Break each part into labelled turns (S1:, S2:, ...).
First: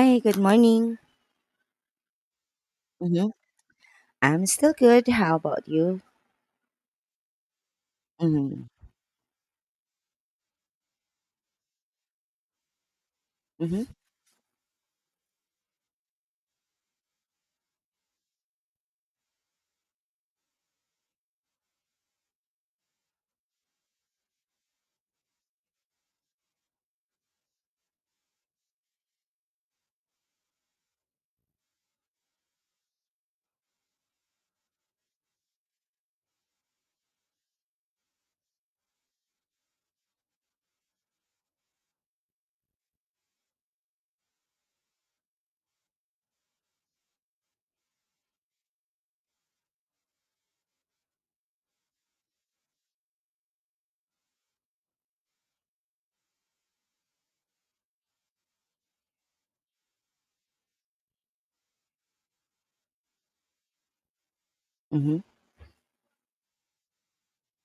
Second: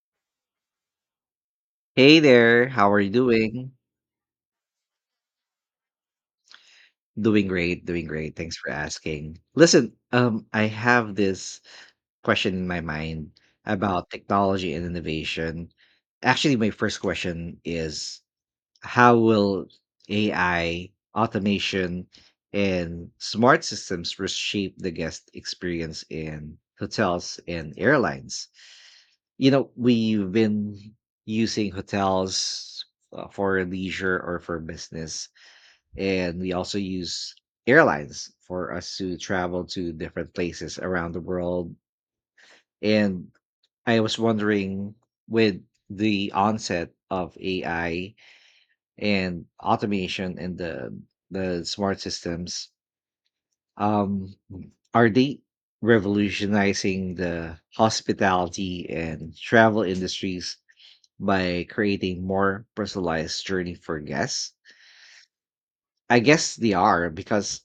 S1: Hi, good morning.
S2: Hey there, how are you
S1: Mhm.
S2: doing?
S1: I'm still good. How about you?
S2: Doing great, doing great. Thanks
S1: Mhm.
S2: for asking. Listen, I have this question in my mind
S1: Mhm.
S2: about technology and innovation. Actually, my first question is how will AI, automation, and smart systems reshape the guest experience in hotels and airlines? You know, we've been using hotels for leisure or for business, and we also use airlines for us to travel to different places around the world. And I was wondering, with the onset of AI and automation and the smart systems, um, are they revolutionizing the hospitality and travel industries by creating more personalized journey for guests?
S1: Mhm.
S2: I guess they are, because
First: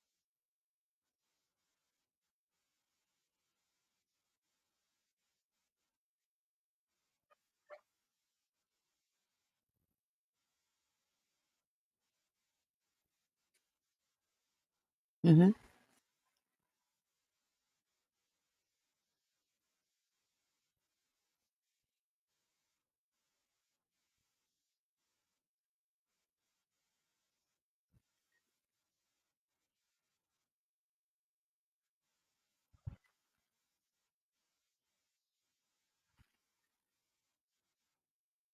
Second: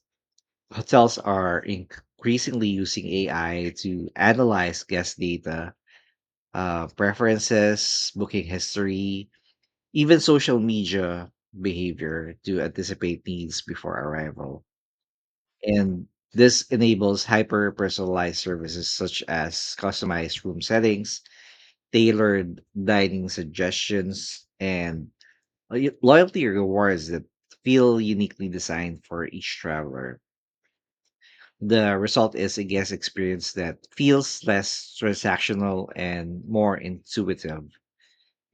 S2: hotels are increasingly using AI to analyze guest data, preferences, booking history, even social media behavior to anticipate needs before arrival.
S1: Mhm.
S2: And this enables hyper personalized services such as customized room settings, tailored dining suggestions, and loyalty rewards that feel uniquely designed for each traveler. The result is a guest experience that feels less transactional and more intuitive.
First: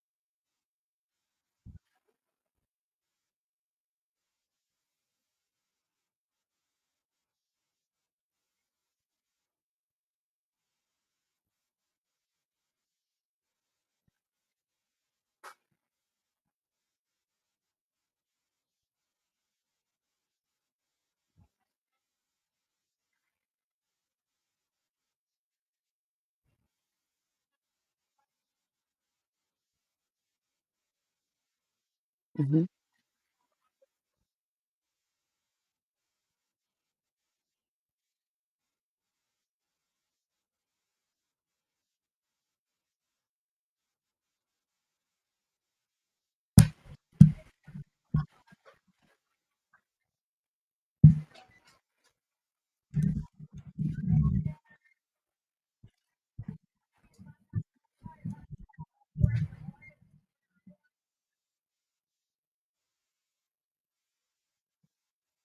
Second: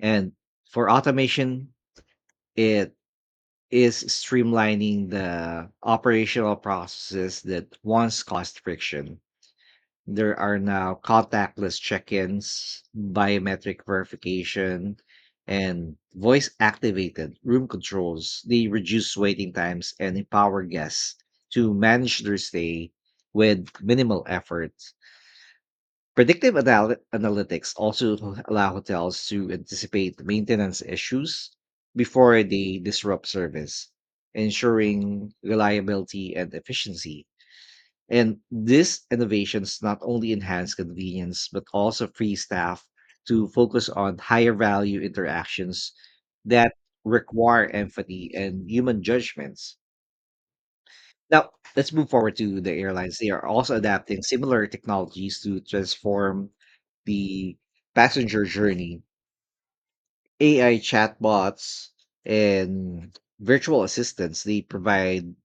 S2: And for automation, it is streamlining the operational processes that once caused friction. There are now contactless check ins, biometric verification, and voice activated room controls. They reduce waiting times and empower guests to manage their stay with minimal effort. Predictive analytics also allow hotels to anticipate maintenance issues before
S1: Mhm.
S2: they disrupt service, ensuring reliability and efficiency. And these innovations not only enhance convenience, but also free staff to focus on higher value interactions that require empathy and human judgments. Now, let's move forward to the airlines. They are also adapting similar technologies to transform the passenger journey. AI chatbots and virtual assistants, they provide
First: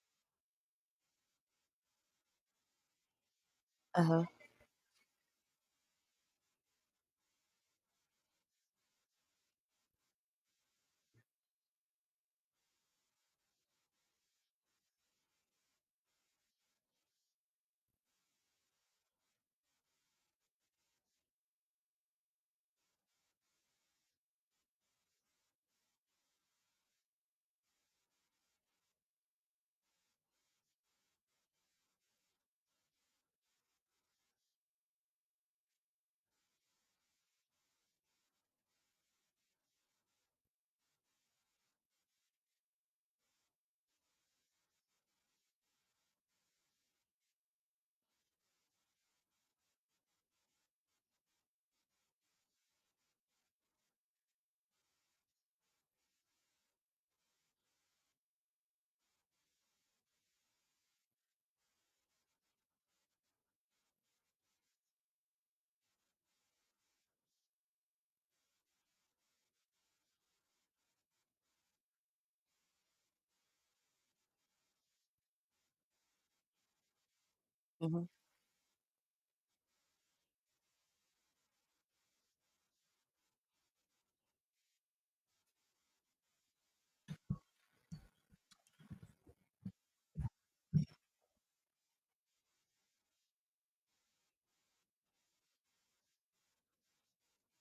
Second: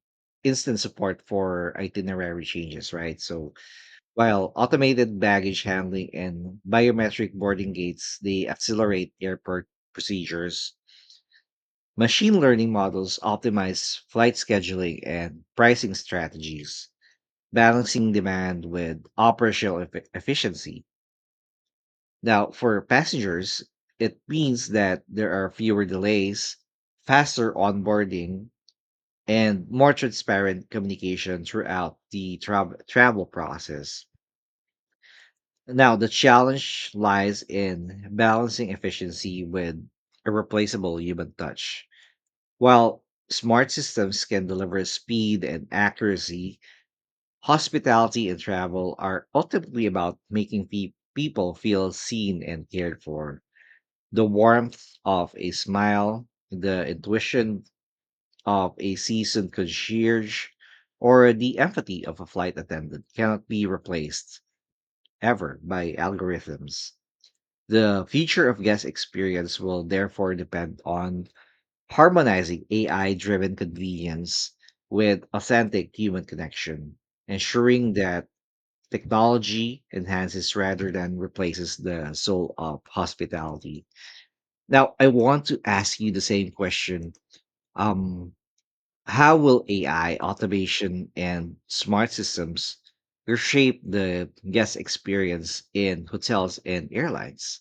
S2: instant support for itinerary changes, right? So
S1: Uh-huh.
S2: while automated baggage handling and biometric boarding gates, they accelerate airport procedures. Machine learning models optimize flight scheduling and pricing strategies, balancing demand with operational efficiency. Now, for passengers, it means that there are fewer delays, faster onboarding, and more transparent communication throughout the travel process. Now, the challenge lies in balancing efficiency with irreplaceable human touch. While smart systems can deliver speed and accuracy, hospitality and travel are ultimately about making people feel seen and cared for. The warmth of a smile, the intuition of a seasoned concierge, or the empathy of a flight attendant cannot be replaced ever by algorithms. The future of guest experience will therefore depend on harmonizing AI driven convenience with authentic human connection, ensuring
S1: Mhm.
S2: that technology enhances rather than replaces the soul of hospitality. Now, I want to ask you the same question. Um, how will AI, automation, and smart systems reshape the guest experience in hotels and airlines?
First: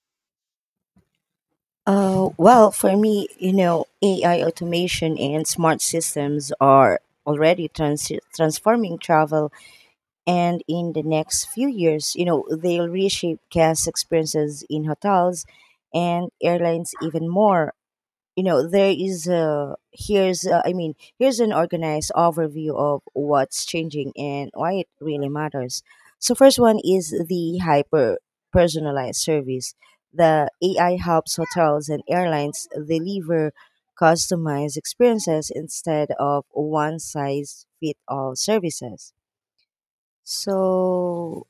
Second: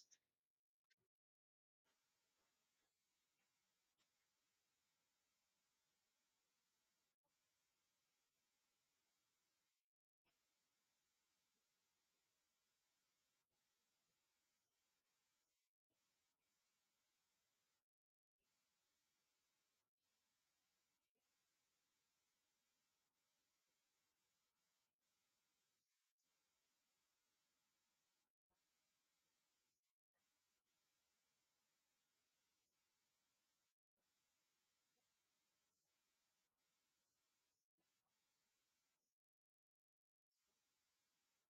S1: Well, for me, AI automation and smart systems are already transforming travel, and in the next few years, they'll reshape guest experiences in hotels and airlines even more. You know there is a here's a, I mean, here's an organized overview of what's changing and why it really matters. So first one is the hyper personalized service. The AI helps hotels and airlines deliver customized experiences instead of one size fit all services. so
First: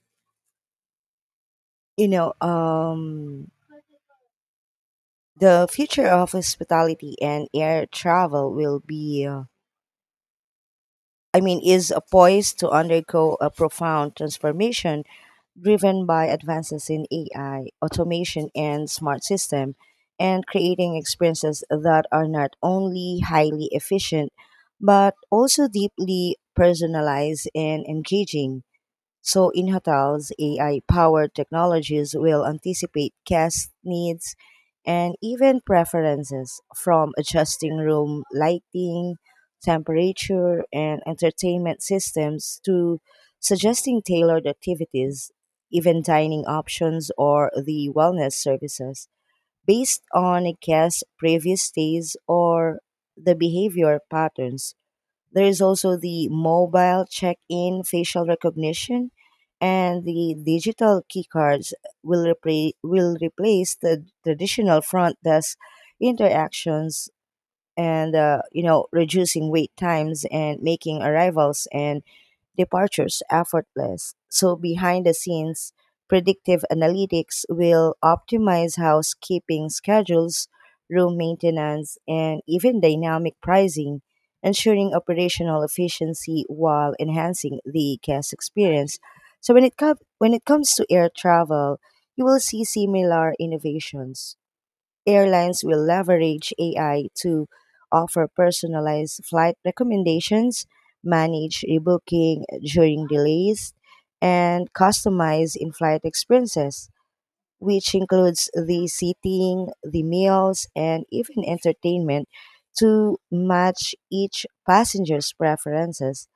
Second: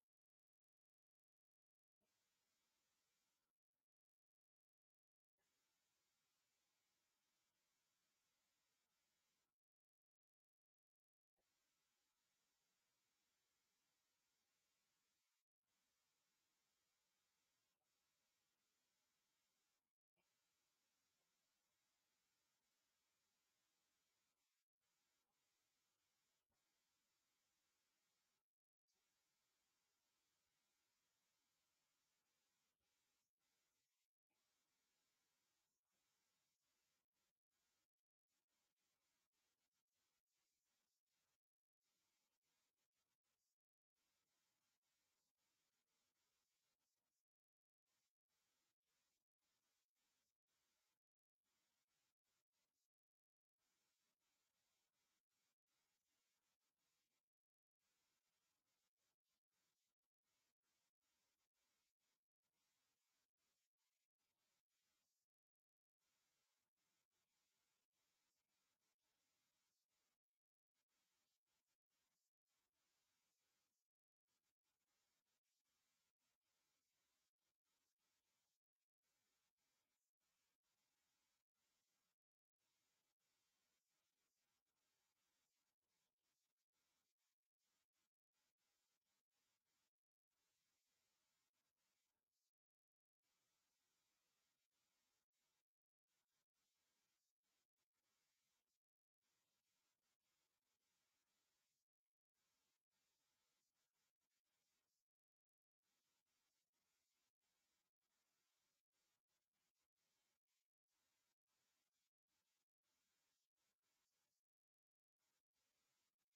S1: you know um the future of hospitality and air travel will be I mean, is poised to undergo a profound transformation driven by advances in AI, automation, and smart system, and creating experiences that are not only highly efficient, but also deeply personalized and engaging. So in hotels, AI-powered technologies will anticipate guest needs and even preferences, from adjusting room lighting, temperature, and entertainment systems to suggesting tailored activities, even dining options or the wellness services based on a guest's previous stays or the behavior patterns. There is also the mobile check-in, facial recognition, and the digital keycards will replace the traditional front desk interactions, and reducing wait times and making arrivals and departures effortless. So behind the scenes, predictive analytics will optimize housekeeping schedules, room maintenance, and even dynamic pricing, ensuring operational efficiency while enhancing the guest experience. So when it comes to air travel, you will see similar innovations. Airlines will leverage AI to offer personalized flight recommendations, manage rebooking during delays, and customize in flight experiences, which includes the seating, the meals, and even entertainment to match each passenger's preferences.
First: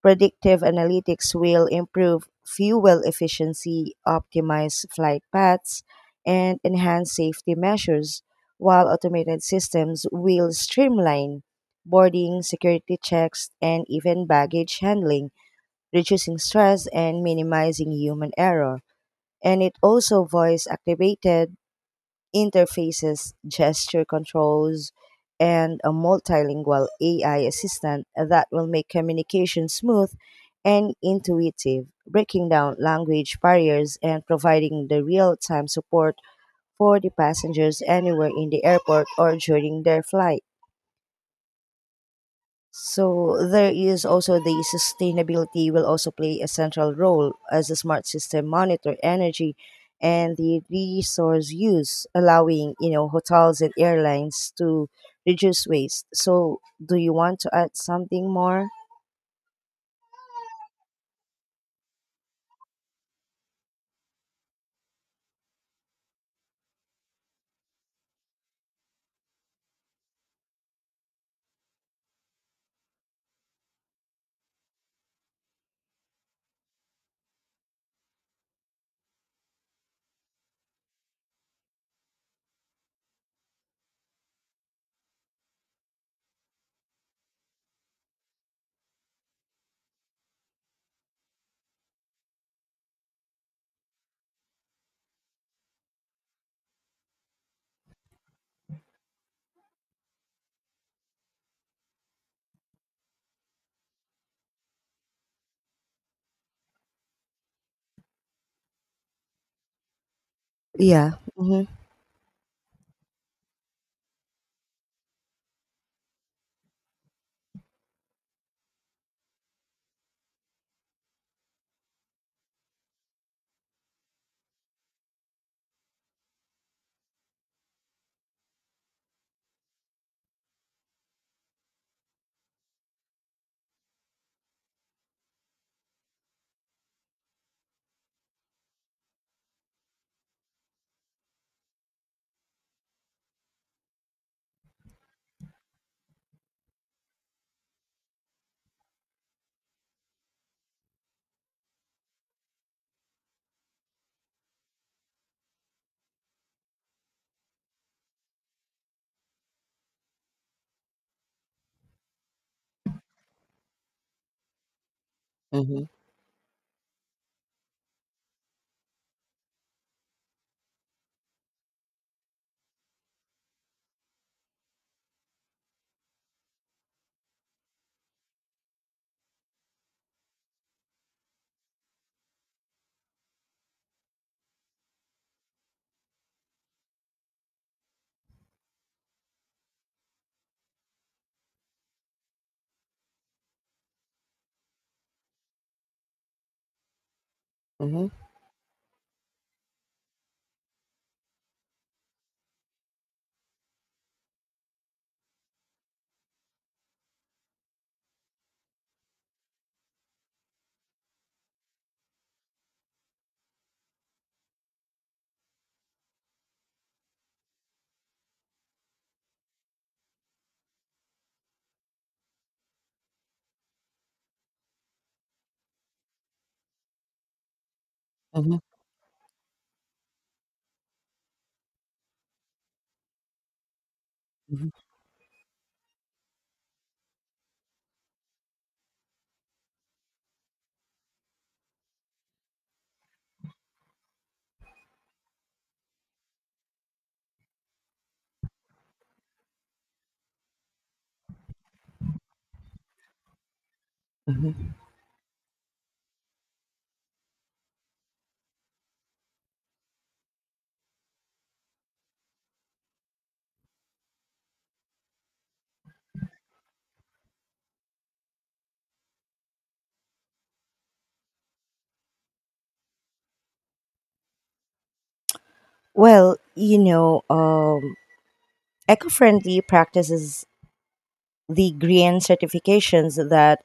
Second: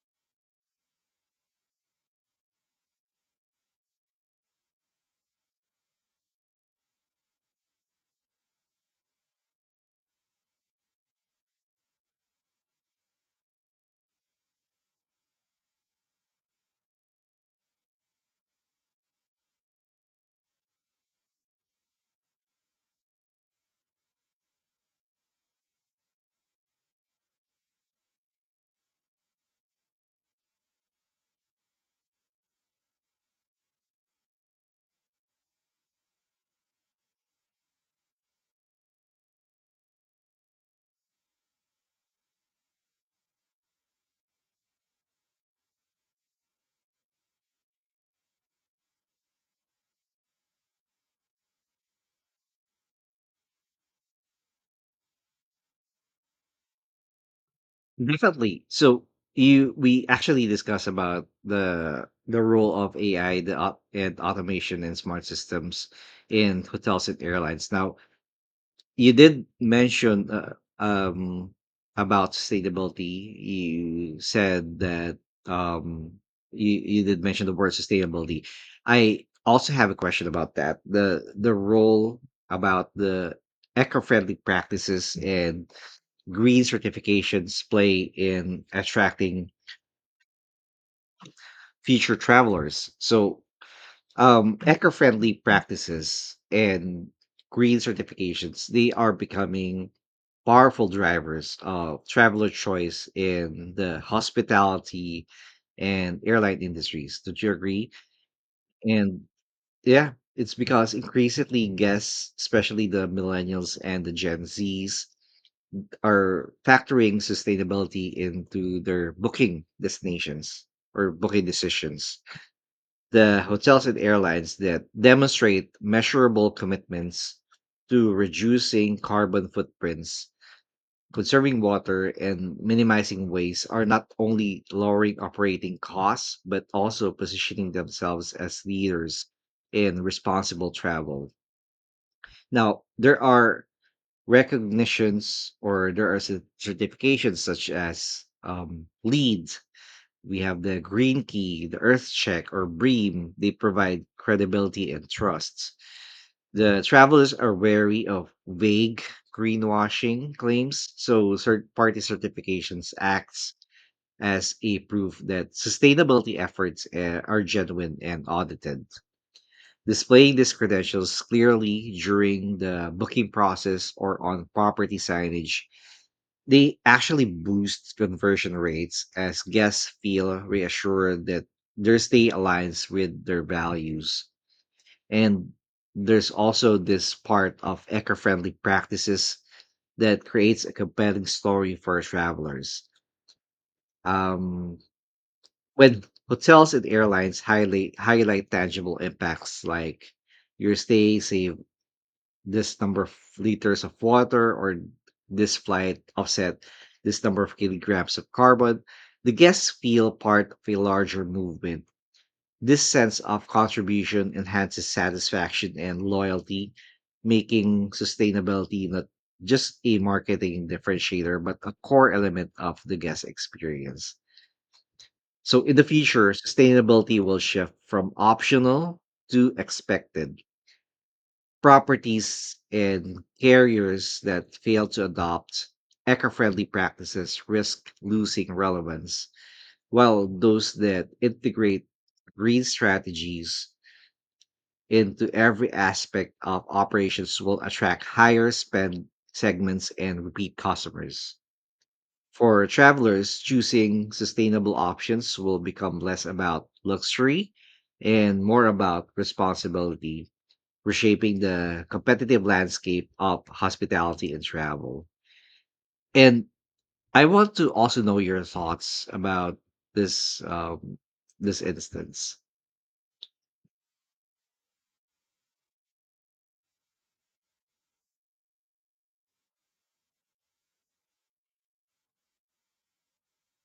S1: Predictive analytics will improve fuel efficiency, optimize flight paths, and enhance safety measures, while automated systems will streamline boarding, security checks, and even baggage handling, reducing stress and minimizing human error. And it also voice activated interfaces, gesture controls, and a multilingual AI assistant that will make communication smooth and intuitive, breaking down language barriers and providing the real time support for the passengers anywhere in the airport or during their flight. So there is also the sustainability will also play a central role as a smart system monitor energy and the resource use, allowing hotels and airlines to reduce waste. So do you want to add something
S2: Definitely.
S1: more?
S2: So you we actually discussed about the role of AI, and automation and smart systems in hotels and airlines. Now, you did mention um about sustainability. You said that, um you did mention the word sustainability. I also have a question about that, the role about the eco-friendly practices and green certifications play in attracting future travelers. So eco-friendly practices and green certifications, they are becoming powerful drivers of traveler choice in the hospitality and airline industries. Do you agree? And yeah, it's because
S1: Yeah. Hmm.
S2: increasingly guests, especially the millennials and the gen z's, are factoring sustainability into their booking destinations or booking decisions. The hotels and airlines that demonstrate measurable commitments to reducing carbon footprints, conserving water, and minimizing waste are not only lowering operating costs, but also positioning themselves as leaders in responsible travel. Now, there are recognitions or there are certifications such as LEED. We have the Green Key, the Earth Check, or BREEAM. They provide credibility and trust. The travelers are wary of vague greenwashing claims, so third party certifications acts as a proof that
S1: Hmm.
S2: sustainability efforts are genuine and audited. Displaying these credentials clearly during the booking process or on property signage, they actually boost conversion rates as guests feel reassured that their stay aligns with their values. And there's also this part of eco friendly practices that creates a compelling story for travelers. Um, when hotels and airlines highly
S1: Hmm.
S2: highlight tangible impacts like your stay saves this number of liters of water, or this flight offset this number of kilograms of carbon, the guests feel part of a larger movement. This sense of contribution enhances satisfaction and loyalty, making sustainability not just a marketing differentiator, but a core element of the guest experience. So, in the future, sustainability will shift from
S1: Hmm.
S2: optional to expected. Properties and carriers that
S1: Hmm.
S2: fail to adopt eco-friendly practices risk losing relevance, while those that integrate green strategies into every aspect of operations will attract higher spend segments and repeat customers. For travelers, choosing sustainable
S1: Hmm.
S2: options will become less about luxury and more about responsibility, reshaping the competitive landscape of hospitality and travel. And I want to also know your thoughts about this this instance.
S1: Well, eco-friendly practices, the green certifications, that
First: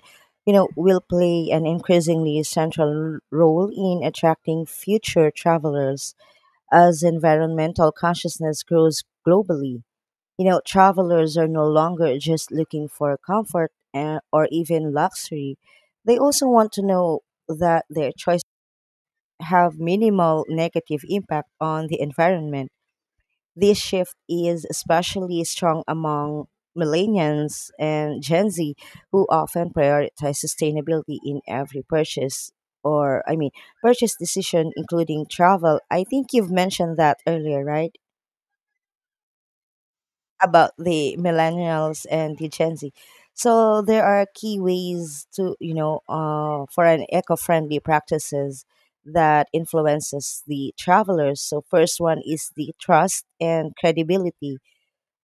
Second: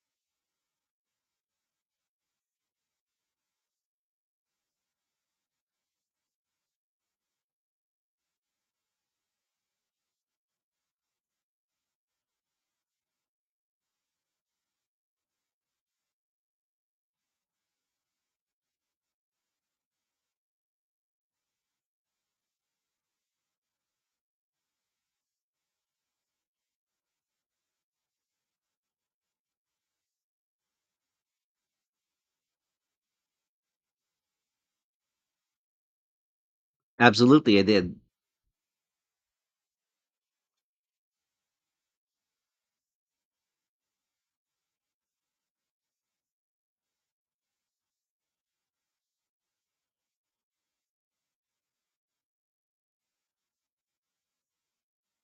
S1: will play an increasingly central role in attracting future travelers as environmental consciousness grows globally. Travelers are no longer just looking for comfort and, or even luxury. They also want to know that their choices have minimal negative impact on the environment. This shift is especially strong among millennials and Gen Z, who often prioritize sustainability in every purchase or, I mean, purchase decision, including travel. I think you've mentioned that
S2: Absolutely,
S1: earlier,
S2: I
S1: right?
S2: did.
S1: About the millennials and the Gen Z. So there are key ways to, for an eco-friendly practices that influences the travelers. So first one is the trust and credibility.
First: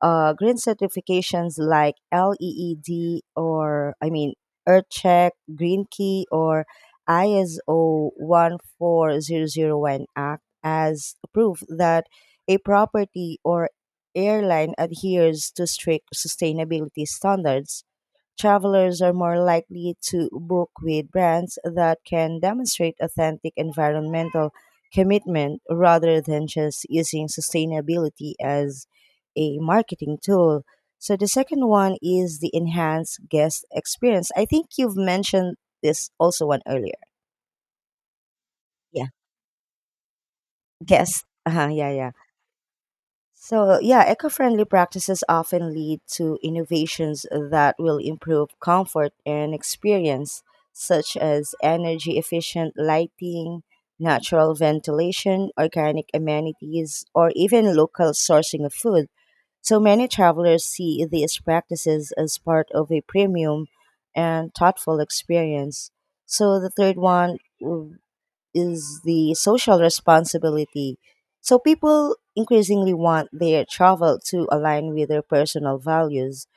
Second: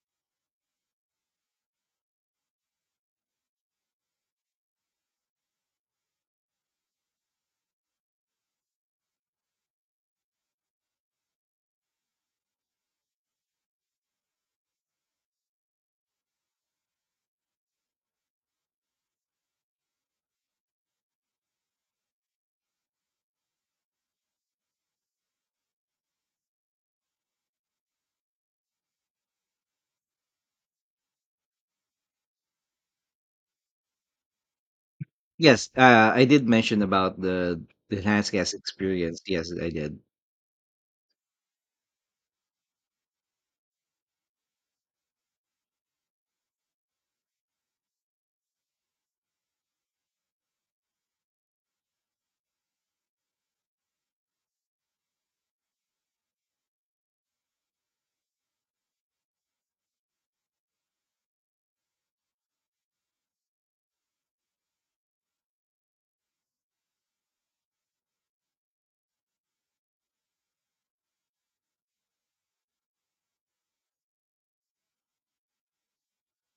S1: Green certifications like LEED, or I mean, EarthCheck, Green Key, or ISO 14001 act as proof that a property or airline adheres to strict sustainability standards. Travelers are more likely to book with brands that can demonstrate authentic environmental commitment rather than just using sustainability as a marketing tool. So the second one is the enhanced guest experience. I think you've mentioned
S2: Yes,
S1: this
S2: I did
S1: also one
S2: mention
S1: earlier.
S2: about the enhanced guest
S1: Yeah,
S2: experience. Yes, I did.
S1: guest. Uh-huh, yeah, yeah. So, yeah, eco friendly practices often lead to innovations that will improve comfort and experience, such as energy efficient lighting, natural ventilation, organic amenities, or even local sourcing of food. So, many travelers see these practices as part of a premium and thoughtful experience. So, the third one is the social responsibility. So people increasingly want their travel to align with their personal values.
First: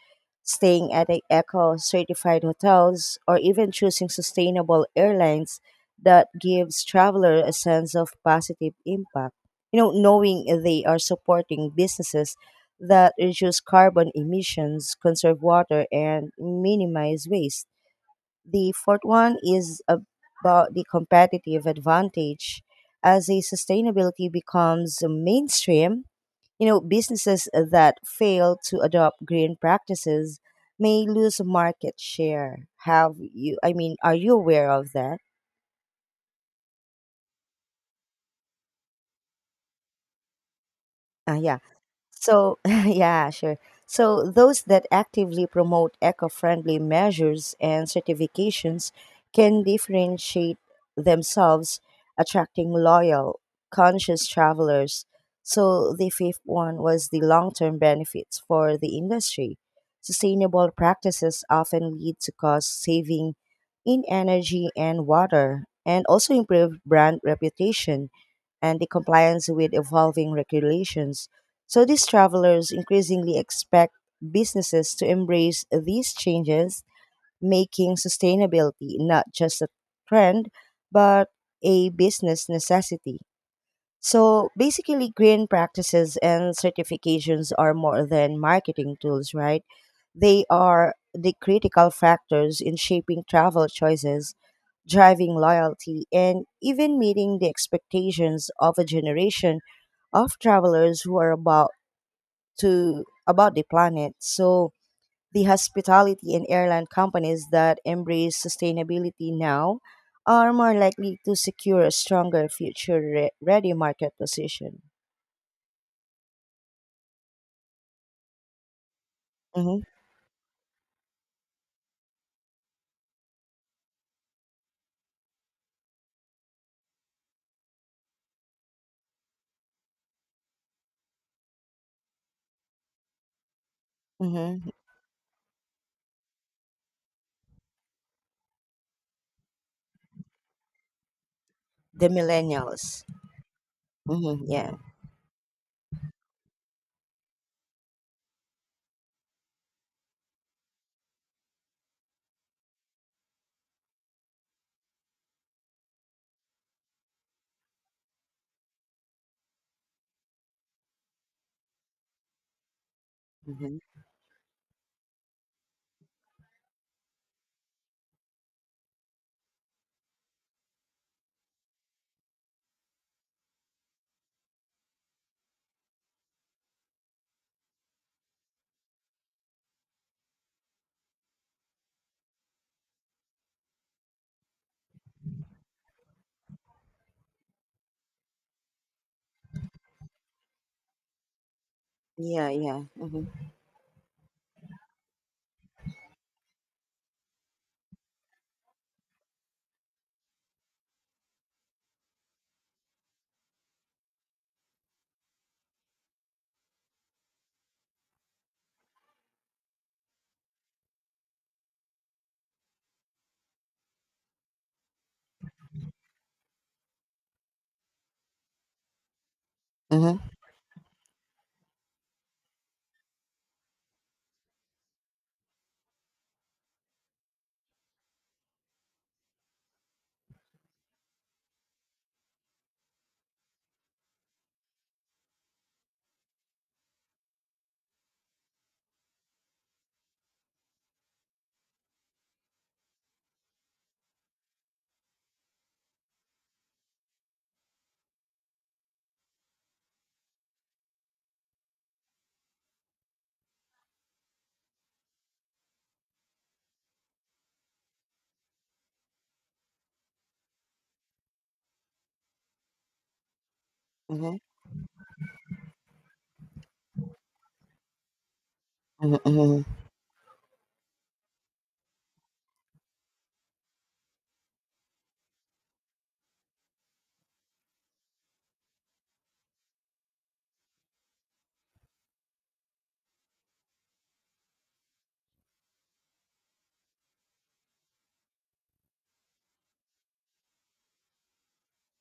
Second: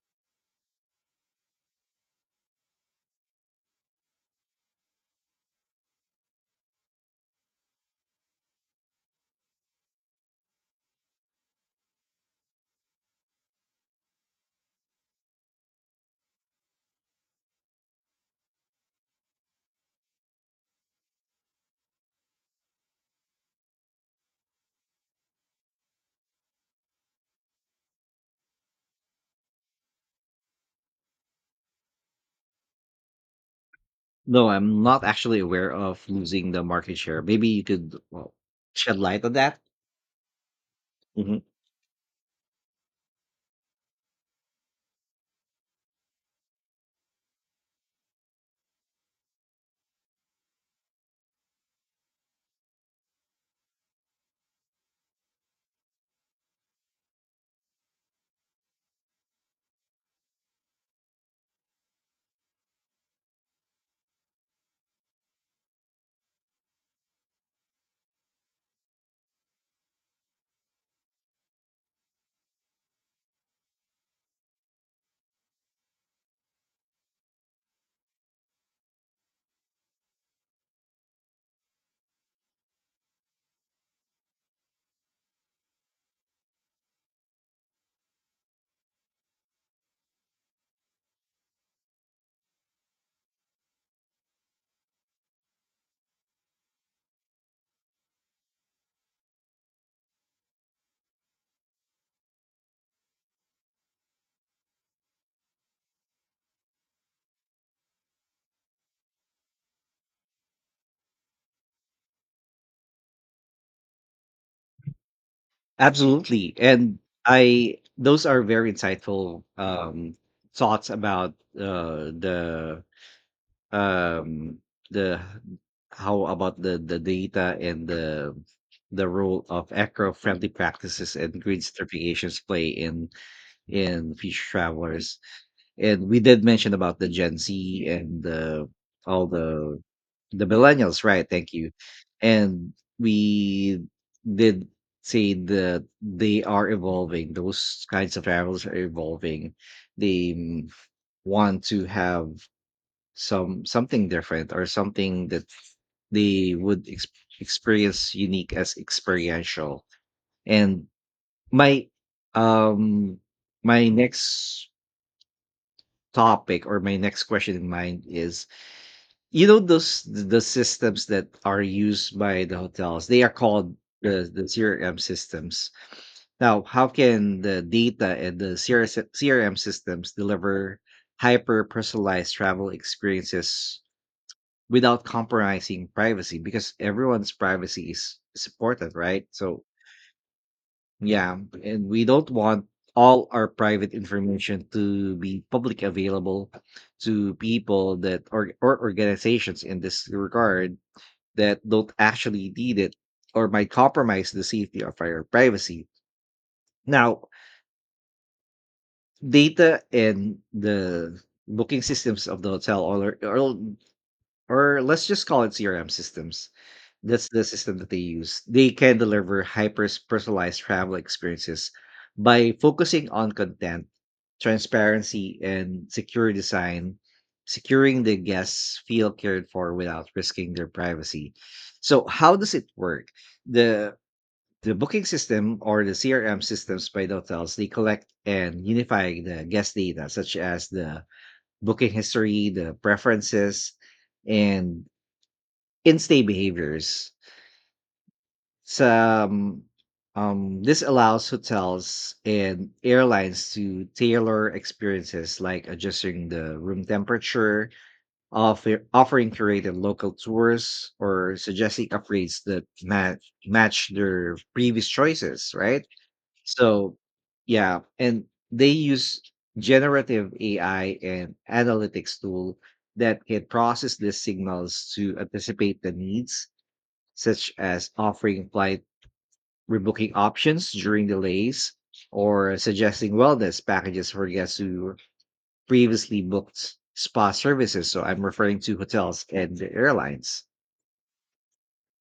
S1: Staying at a eco certified hotels or even choosing sustainable airlines that gives traveler a sense of positive impact. You know, knowing they are supporting businesses that reduce carbon emissions, conserve water, and minimize waste. The fourth one is about the competitive advantage. As a sustainability becomes mainstream, you know, businesses that fail to adopt green practices may lose market share. Have you I mean, are you
S2: No,
S1: aware
S2: I'm
S1: of
S2: not
S1: that?
S2: actually aware of losing the market share. Maybe you could, well, shed light on that. Mm-hmm.
S1: Yeah. So, yeah, sure. So, those that actively promote eco friendly measures and certifications can differentiate themselves, attracting loyal, conscious travelers. So, the fifth one was the long term benefits for the industry. Sustainable practices often lead to cost saving in energy and water, and also improve brand reputation and the compliance with evolving regulations. So these travelers increasingly expect businesses to embrace these changes, making sustainability not just a trend, but a business necessity. So basically, green practices and certifications are more than marketing tools, right? They are the critical factors in shaping travel choices, driving loyalty, and even meeting the expectations of a generation of travelers who are about to about the planet. So the hospitality and airline companies that embrace sustainability now are more likely to secure a stronger future ready market position.
S2: Absolutely, and I those are very insightful
S1: Hmm.
S2: thoughts about uh the um the how about the data and the role of eco-friendly practices and green certifications play in future
S1: Hmm.
S2: travelers. And we did mention about the Gen Z and the all the millennials, right? Thank you.
S1: The
S2: And
S1: millennials.
S2: we
S1: Hmm,
S2: did
S1: yeah.
S2: say that they are evolving. Those kinds of travels are evolving. They want to have some something different or something that they would experience unique as experiential. And my um
S1: Hmm.
S2: next topic or my next question in mind is, you know, those the systems that are used by the hotels, they are called the CRM systems. Now how can the data and the CRS CRM systems deliver hyper personalized travel experiences without compromising privacy, because everyone's privacy is supported, right? So yeah, and we don't
S1: Yeah,
S2: want
S1: yeah.
S2: all
S1: Mhm.
S2: our private information to be public available to people that, or organizations in this regard that don't actually need it or might compromise the safety of our privacy. Now, data and the booking systems of the hotel, or let's just call it CRM systems. That's the system that they use. They can deliver hyper
S1: Mhm.
S2: personalized travel experiences by focusing on content, transparency, and secure design, securing the guests feel cared for without risking their privacy. So, how does it work? The The booking system or the CRM systems by the hotels, they collect and unify the guest data such as the booking history, the preferences, and in-stay behaviors. Some This allows hotels and airlines to tailor experiences like adjusting the room temperature, offering curated local tours, or suggesting upgrades that match
S1: Mhm.
S2: their previous choices, right? So, yeah, and they
S1: Mhm.
S2: use
S1: Mhm.
S2: generative AI and analytics tool that can process these signals to anticipate the needs, such as offering flight rebooking options during delays or suggesting wellness packages for guests who previously booked spa services. So I'm referring to hotels and the airlines.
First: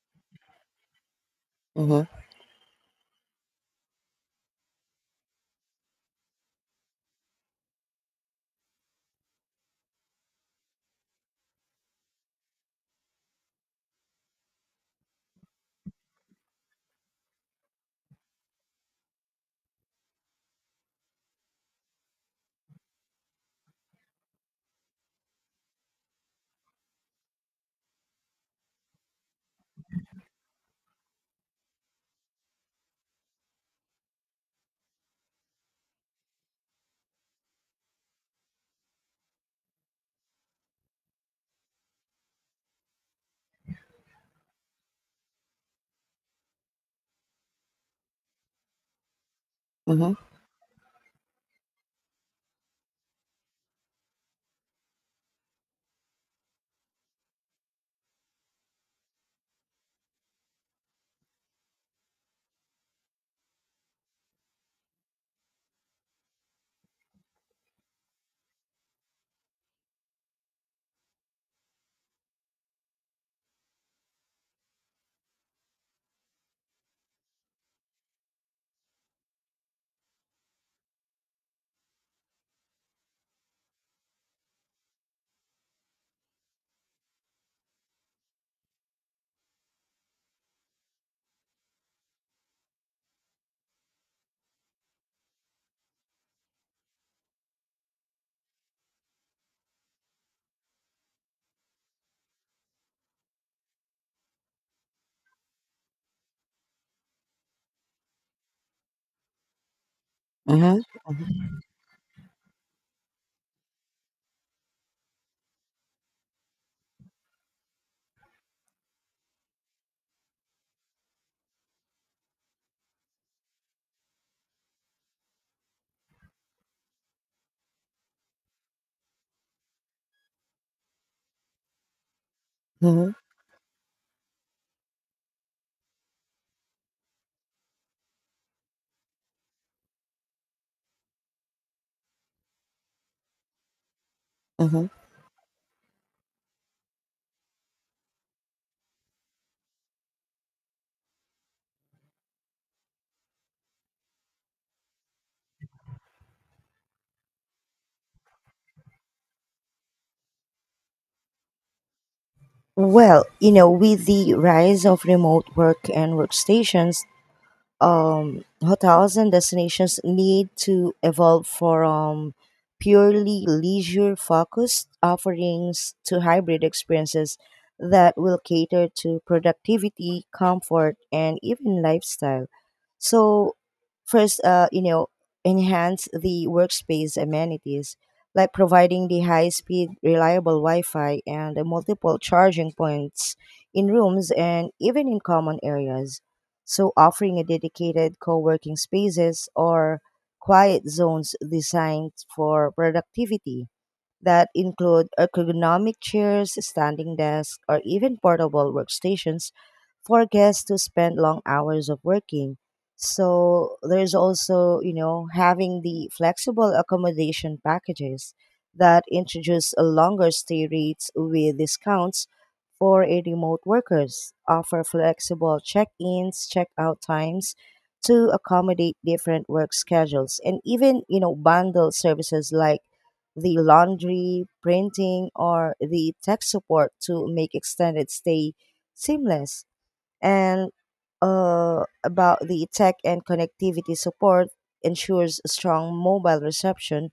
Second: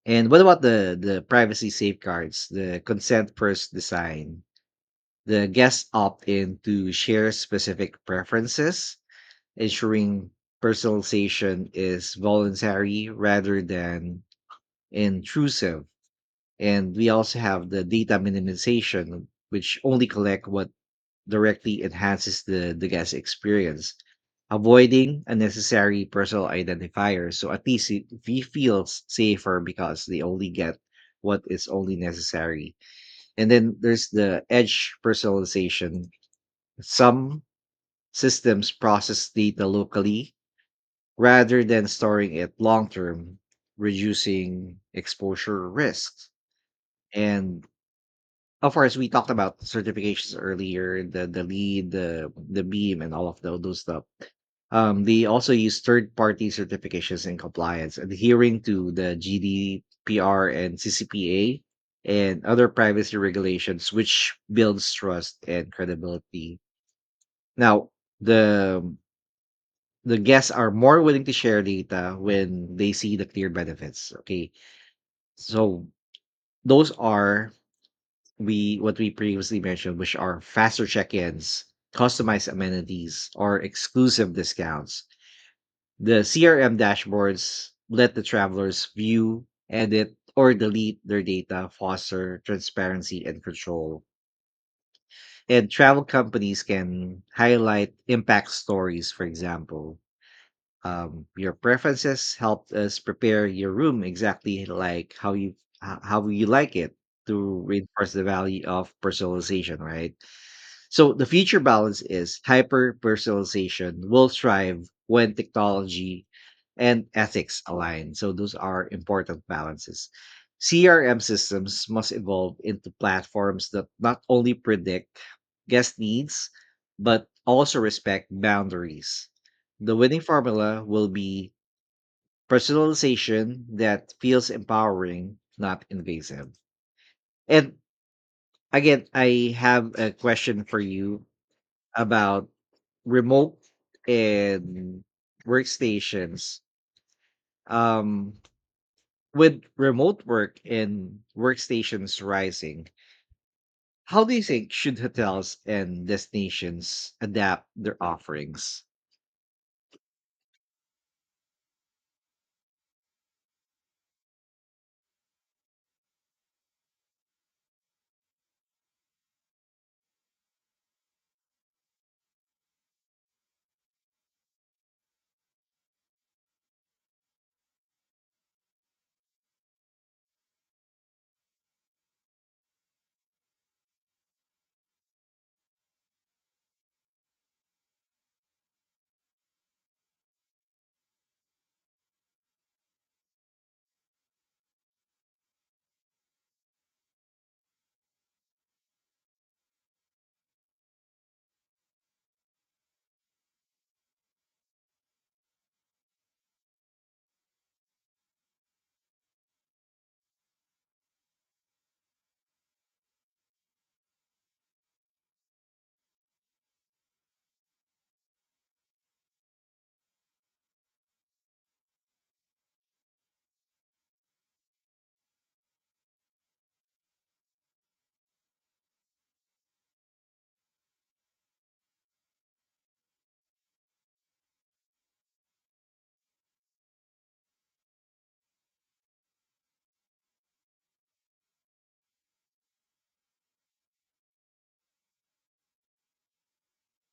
S2: And what about the privacy
S1: Mhm.
S2: safeguards, the consent first design? The guests opt in to share specific preferences, ensuring personalization is voluntary rather than intrusive. And we also have the data minimization, which only collect what directly enhances the guest experience, avoiding unnecessary personal identifiers. So at least it, we feel safer because they only get what is only necessary. And then there's the edge personalization, some systems process data locally rather than storing it long term, reducing exposure risks. And of course, we talked about
S1: Mhm.
S2: certifications earlier, the lead, the beam, and all of those stuff. They also use third party certifications in compliance, adhering to the GDPR and CCPA and other privacy regulations, which builds trust and credibility. Now, the the guests are more willing to share data when they see the clear benefits. Okay. So those are we what we previously mentioned, which are faster check-ins, customized amenities, or exclusive discounts. The CRM dashboards let the travelers view, edit, or delete their data, foster transparency and control. And travel companies can highlight impact stories, for example, your preferences helped us prepare your room exactly like how you how you like it, to reinforce the value of personalization, right?
S1: Mhm. Mhm.
S2: So the future balance is hyper personalization will thrive when technology and ethics align. So those are important balances. CRM systems must evolve into platforms that not only predict guest needs, but also respect boundaries. The winning formula will be
S1: Mhm.
S2: personalization that feels empowering, not invasive. And again, I have a question for you about remote
S1: Mhm.
S2: and workstations. Um, with remote work and workstations rising, how do you think should hotels and destinations adapt their offerings?
S1: Well, with the rise of remote work and workstations, hotels and destinations need to evolve from purely leisure focused offerings to hybrid experiences that will cater to productivity, comfort, and even lifestyle. So, first, enhance the workspace amenities, like providing the high speed, reliable Wi Fi and the multiple charging points in rooms and even in common areas, so offering a dedicated co-working spaces or quiet zones designed for productivity that include ergonomic chairs, standing desks, or even portable workstations for guests to spend long hours of working. So there's also, having the flexible accommodation packages that introduce a longer stay rates with discounts for a remote workers, offer flexible check-ins, check-out times to accommodate different work schedules, and even, bundle services like the laundry, printing, or the tech support to make extended stay seamless. And about the tech and connectivity support, ensures strong mobile reception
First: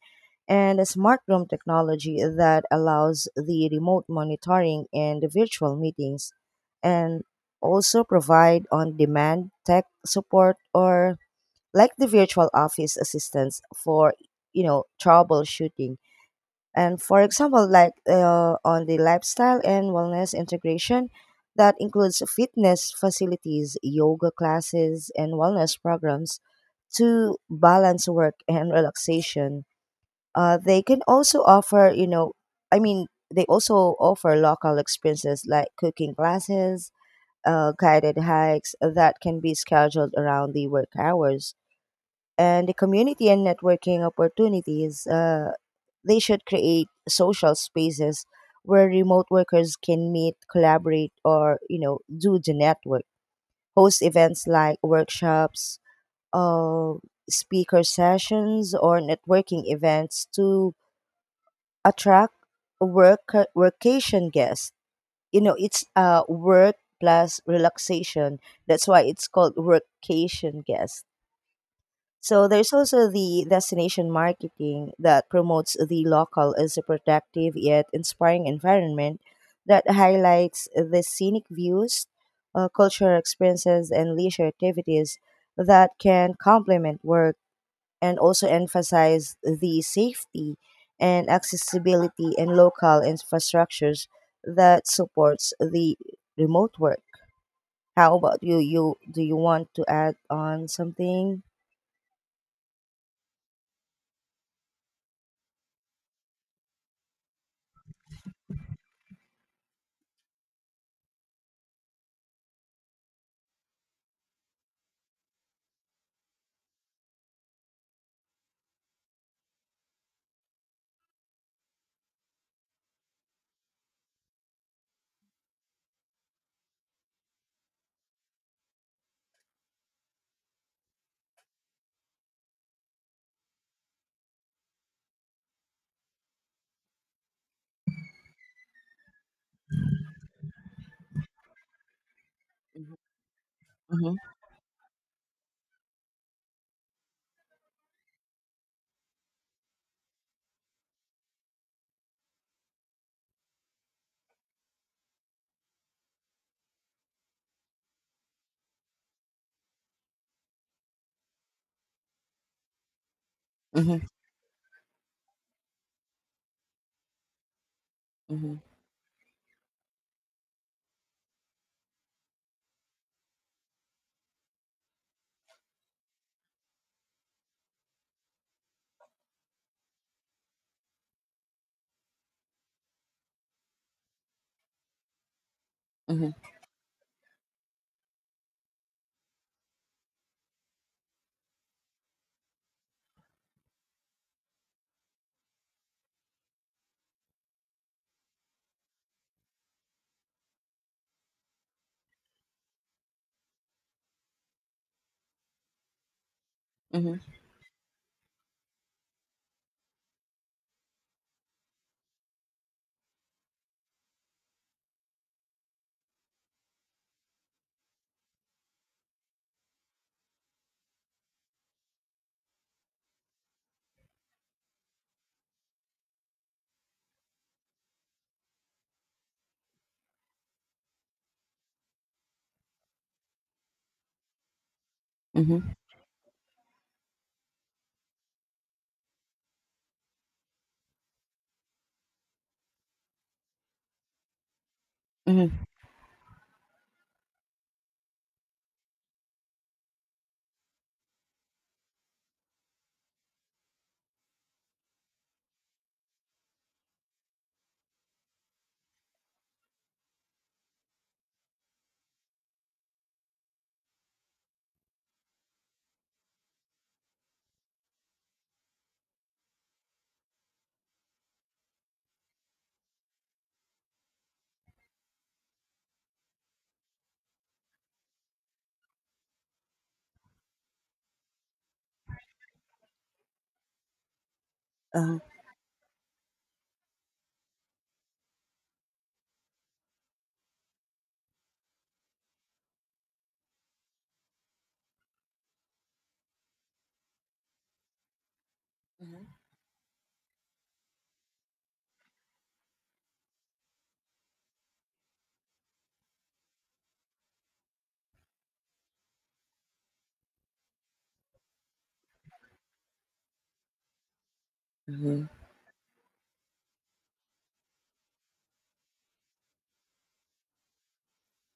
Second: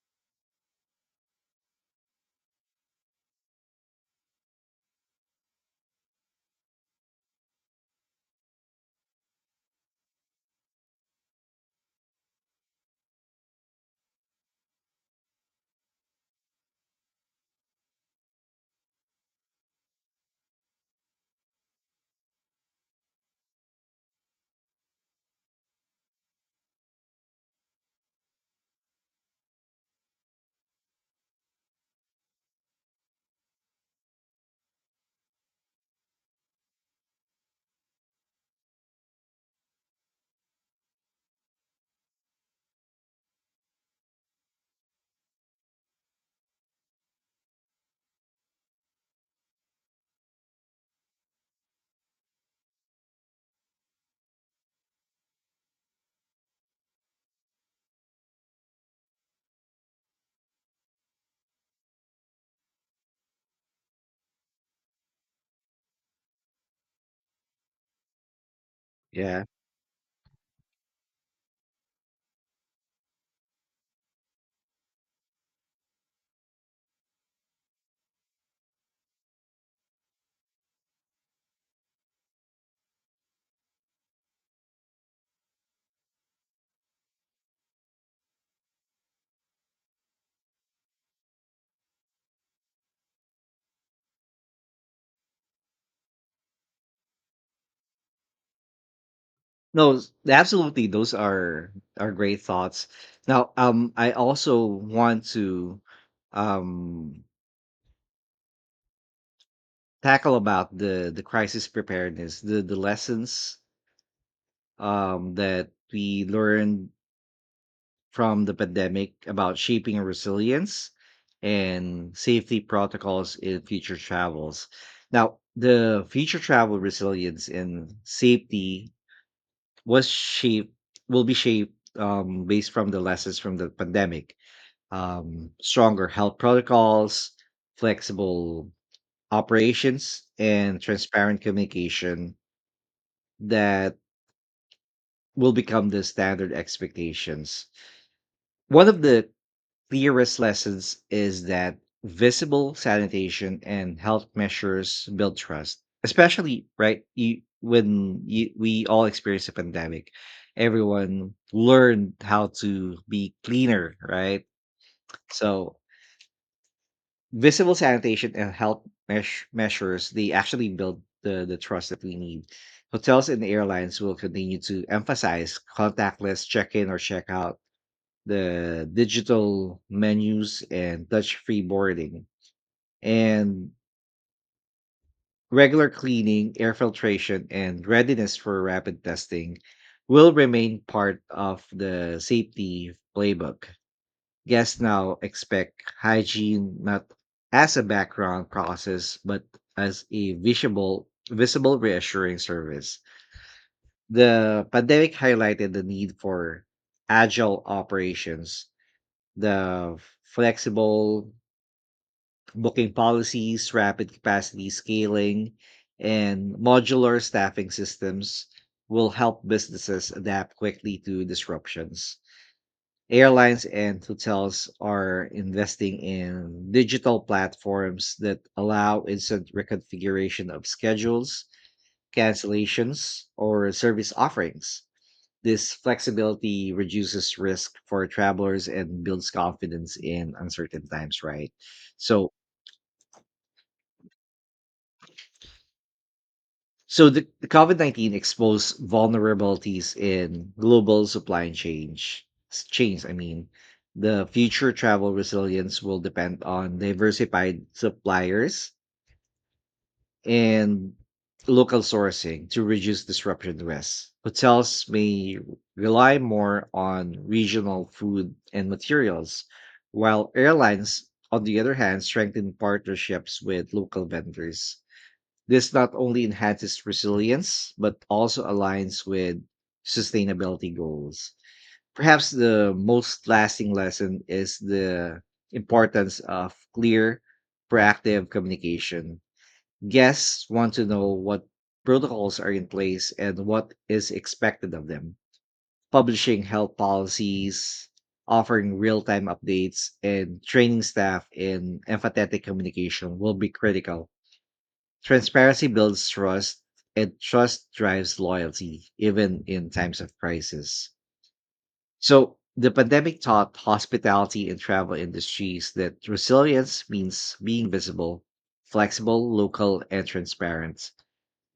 S1: and a smart room technology that allows the remote monitoring and the virtual meetings, and also provide on demand tech support or like the virtual office assistance for troubleshooting. And for example, like, on the lifestyle and wellness integration, that includes fitness facilities, yoga classes, and wellness programs to balance work and relaxation. They can also offer you know I mean, they also offer local experiences like cooking classes, guided hikes that can be scheduled around the work hours. And the community and networking opportunities, they should create social spaces where remote workers can meet, collaborate, or do the network. Host events like workshops, uh, speaker sessions, or networking events to attract work workation guests. You know, it's work plus relaxation. That's why it's
S2: Yeah,
S1: called workcation guests. So there's also the destination marketing that promotes the local as a protective yet inspiring environment that highlights the scenic views, cultural experiences, and leisure activities that can complement work, and also emphasize the safety and accessibility and local infrastructures that supports the remote work. How about you? Do you want to
S2: Those
S1: add on
S2: absolutely, those
S1: something?
S2: are great thoughts. Now, I also want to um tackle about the crisis preparedness, the lessons that we learned from the pandemic about shaping resilience and safety protocols in future travels. Now, the future travel resilience and safety was shaped will be shaped based from the lessons from the pandemic, stronger health protocols, flexible operations, and transparent communication that
S1: Hmm.
S2: will become the standard expectations. One of the clearest lessons is that visible sanitation and health measures build trust, especially when we all experience a pandemic. Everyone learned how to be cleaner,
S1: Hmm.
S2: right? So visible sanitation and
S1: Mhm,
S2: health measures, they actually build the trust that we need. Hotels and airlines will continue to emphasize contactless check-in or check-out, the digital menus and touch-free boarding, and regular
S1: mhm,
S2: cleaning, air filtration, and readiness for rapid testing will remain part of the safety playbook. Guests now expect hygiene not as a background process, but as a visible reassuring service. The pandemic highlighted the need for
S1: mhm,
S2: agile operations, the flexible booking policies, rapid capacity scaling, and modular staffing systems will help businesses adapt quickly to disruptions. Airlines and hotels are investing in digital platforms that allow instant reconfiguration of schedules, cancellations, or service offerings. This
S1: mhm,
S2: flexibility reduces risk for travelers and builds confidence in uncertain times, right? So,
S1: mhm,
S2: So the COVID 19 exposed vulnerabilities in global supply chains. I mean, the future travel resilience will depend on diversified suppliers and local sourcing to reduce disruption risks. Hotels may rely more on regional food and materials, while airlines, on the other hand, strengthen partnerships with local vendors this not only enhances resilience, but also aligns with sustainability goals. Perhaps the most lasting lesson is
S1: uh-huh,
S2: the importance of clear, proactive communication. Guests want to know what protocols are in place and what is expected of them. Publishing health policies, offering real
S1: mhm,
S2: time updates, and training staff in empathetic communication will be critical. Transparency builds trust, and trust drives loyalty, even in times of crisis. So, the pandemic taught hospitality and travel
S1: mhm,
S2: industries that resilience means being visible, flexible, local, and transparent.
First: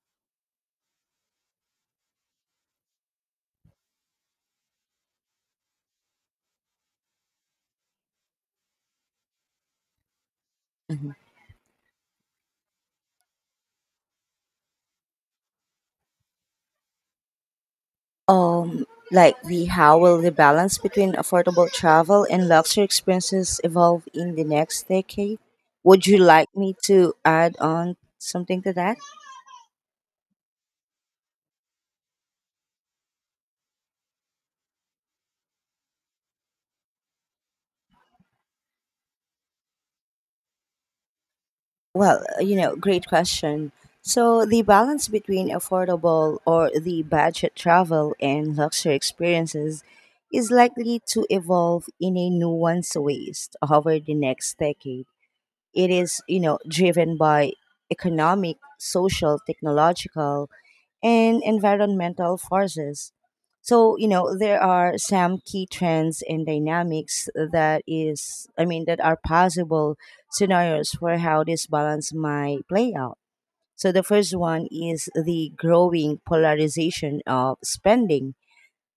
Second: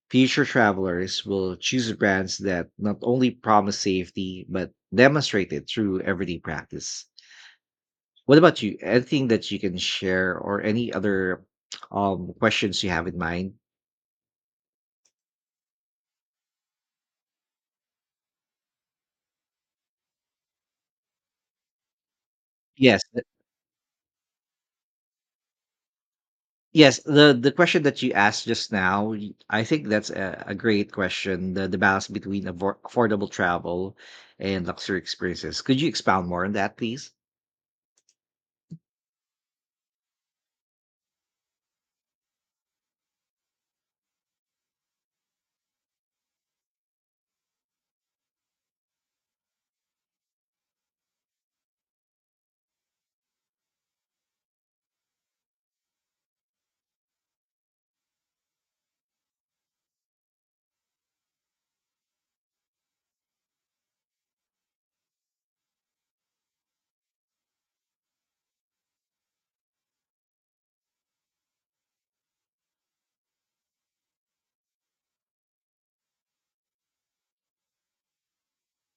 S2: Future travelers will choose brands that not only promise safety, but demonstrate it through everyday practice. What about you? Anything that you can share, or any
S1: mhm.
S2: other questions you have in mind?
S1: Um, like, the how will the balance between affordable travel and luxury
S2: Yes,
S1: experiences evolve in the next decade? Would you like me
S2: Yes,
S1: to
S2: the
S1: add
S2: question
S1: on
S2: that you asked
S1: something
S2: just
S1: to that?
S2: now, I think that's a great question. The balance between affordable travel and luxury experiences. Could you expound more on that, please?
S1: Well, great question. So, the balance between affordable or the budget travel and luxury experiences is likely to evolve in a nuanced ways over the next decade. It is, driven by economic, social, technological, and environmental forces. So, there are some key trends and dynamics that is I mean, that are possible scenarios for how this balance might play out. So the first one is the growing polarization of spending.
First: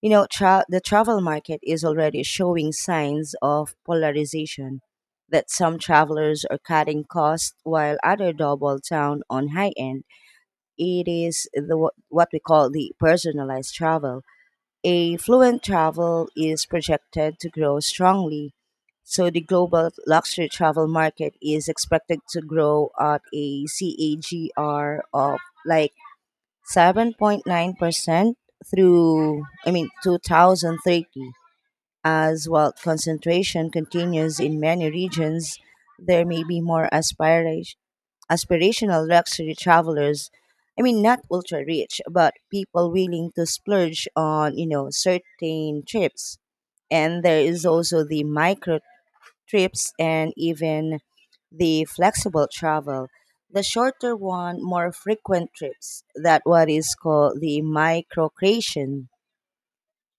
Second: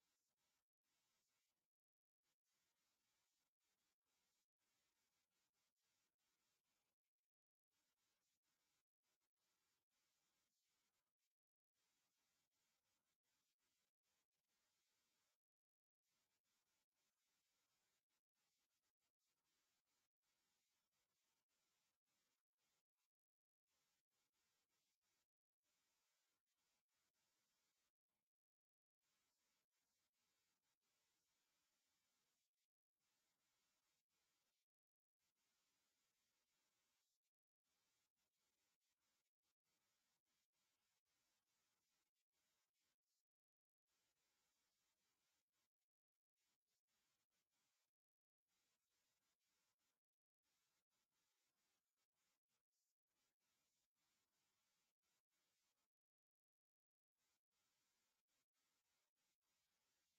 S1: The travel market is already showing signs of polarization, that some travelers are cutting costs while other double down on high end. It is the what we call the personalized travel. A fluent travel is projected to grow strongly. So the global luxury travel market is expected to grow at a CAGR of like 7.9% through, I mean, 2030. As wealth concentration continues in many regions, there may be more aspirational luxury travelers. I mean, not ultra rich, but people willing to splurge on, certain trips. And there is also the micro trips and even the flexible travel. The shorter one, more frequent trips that what is called the microcreation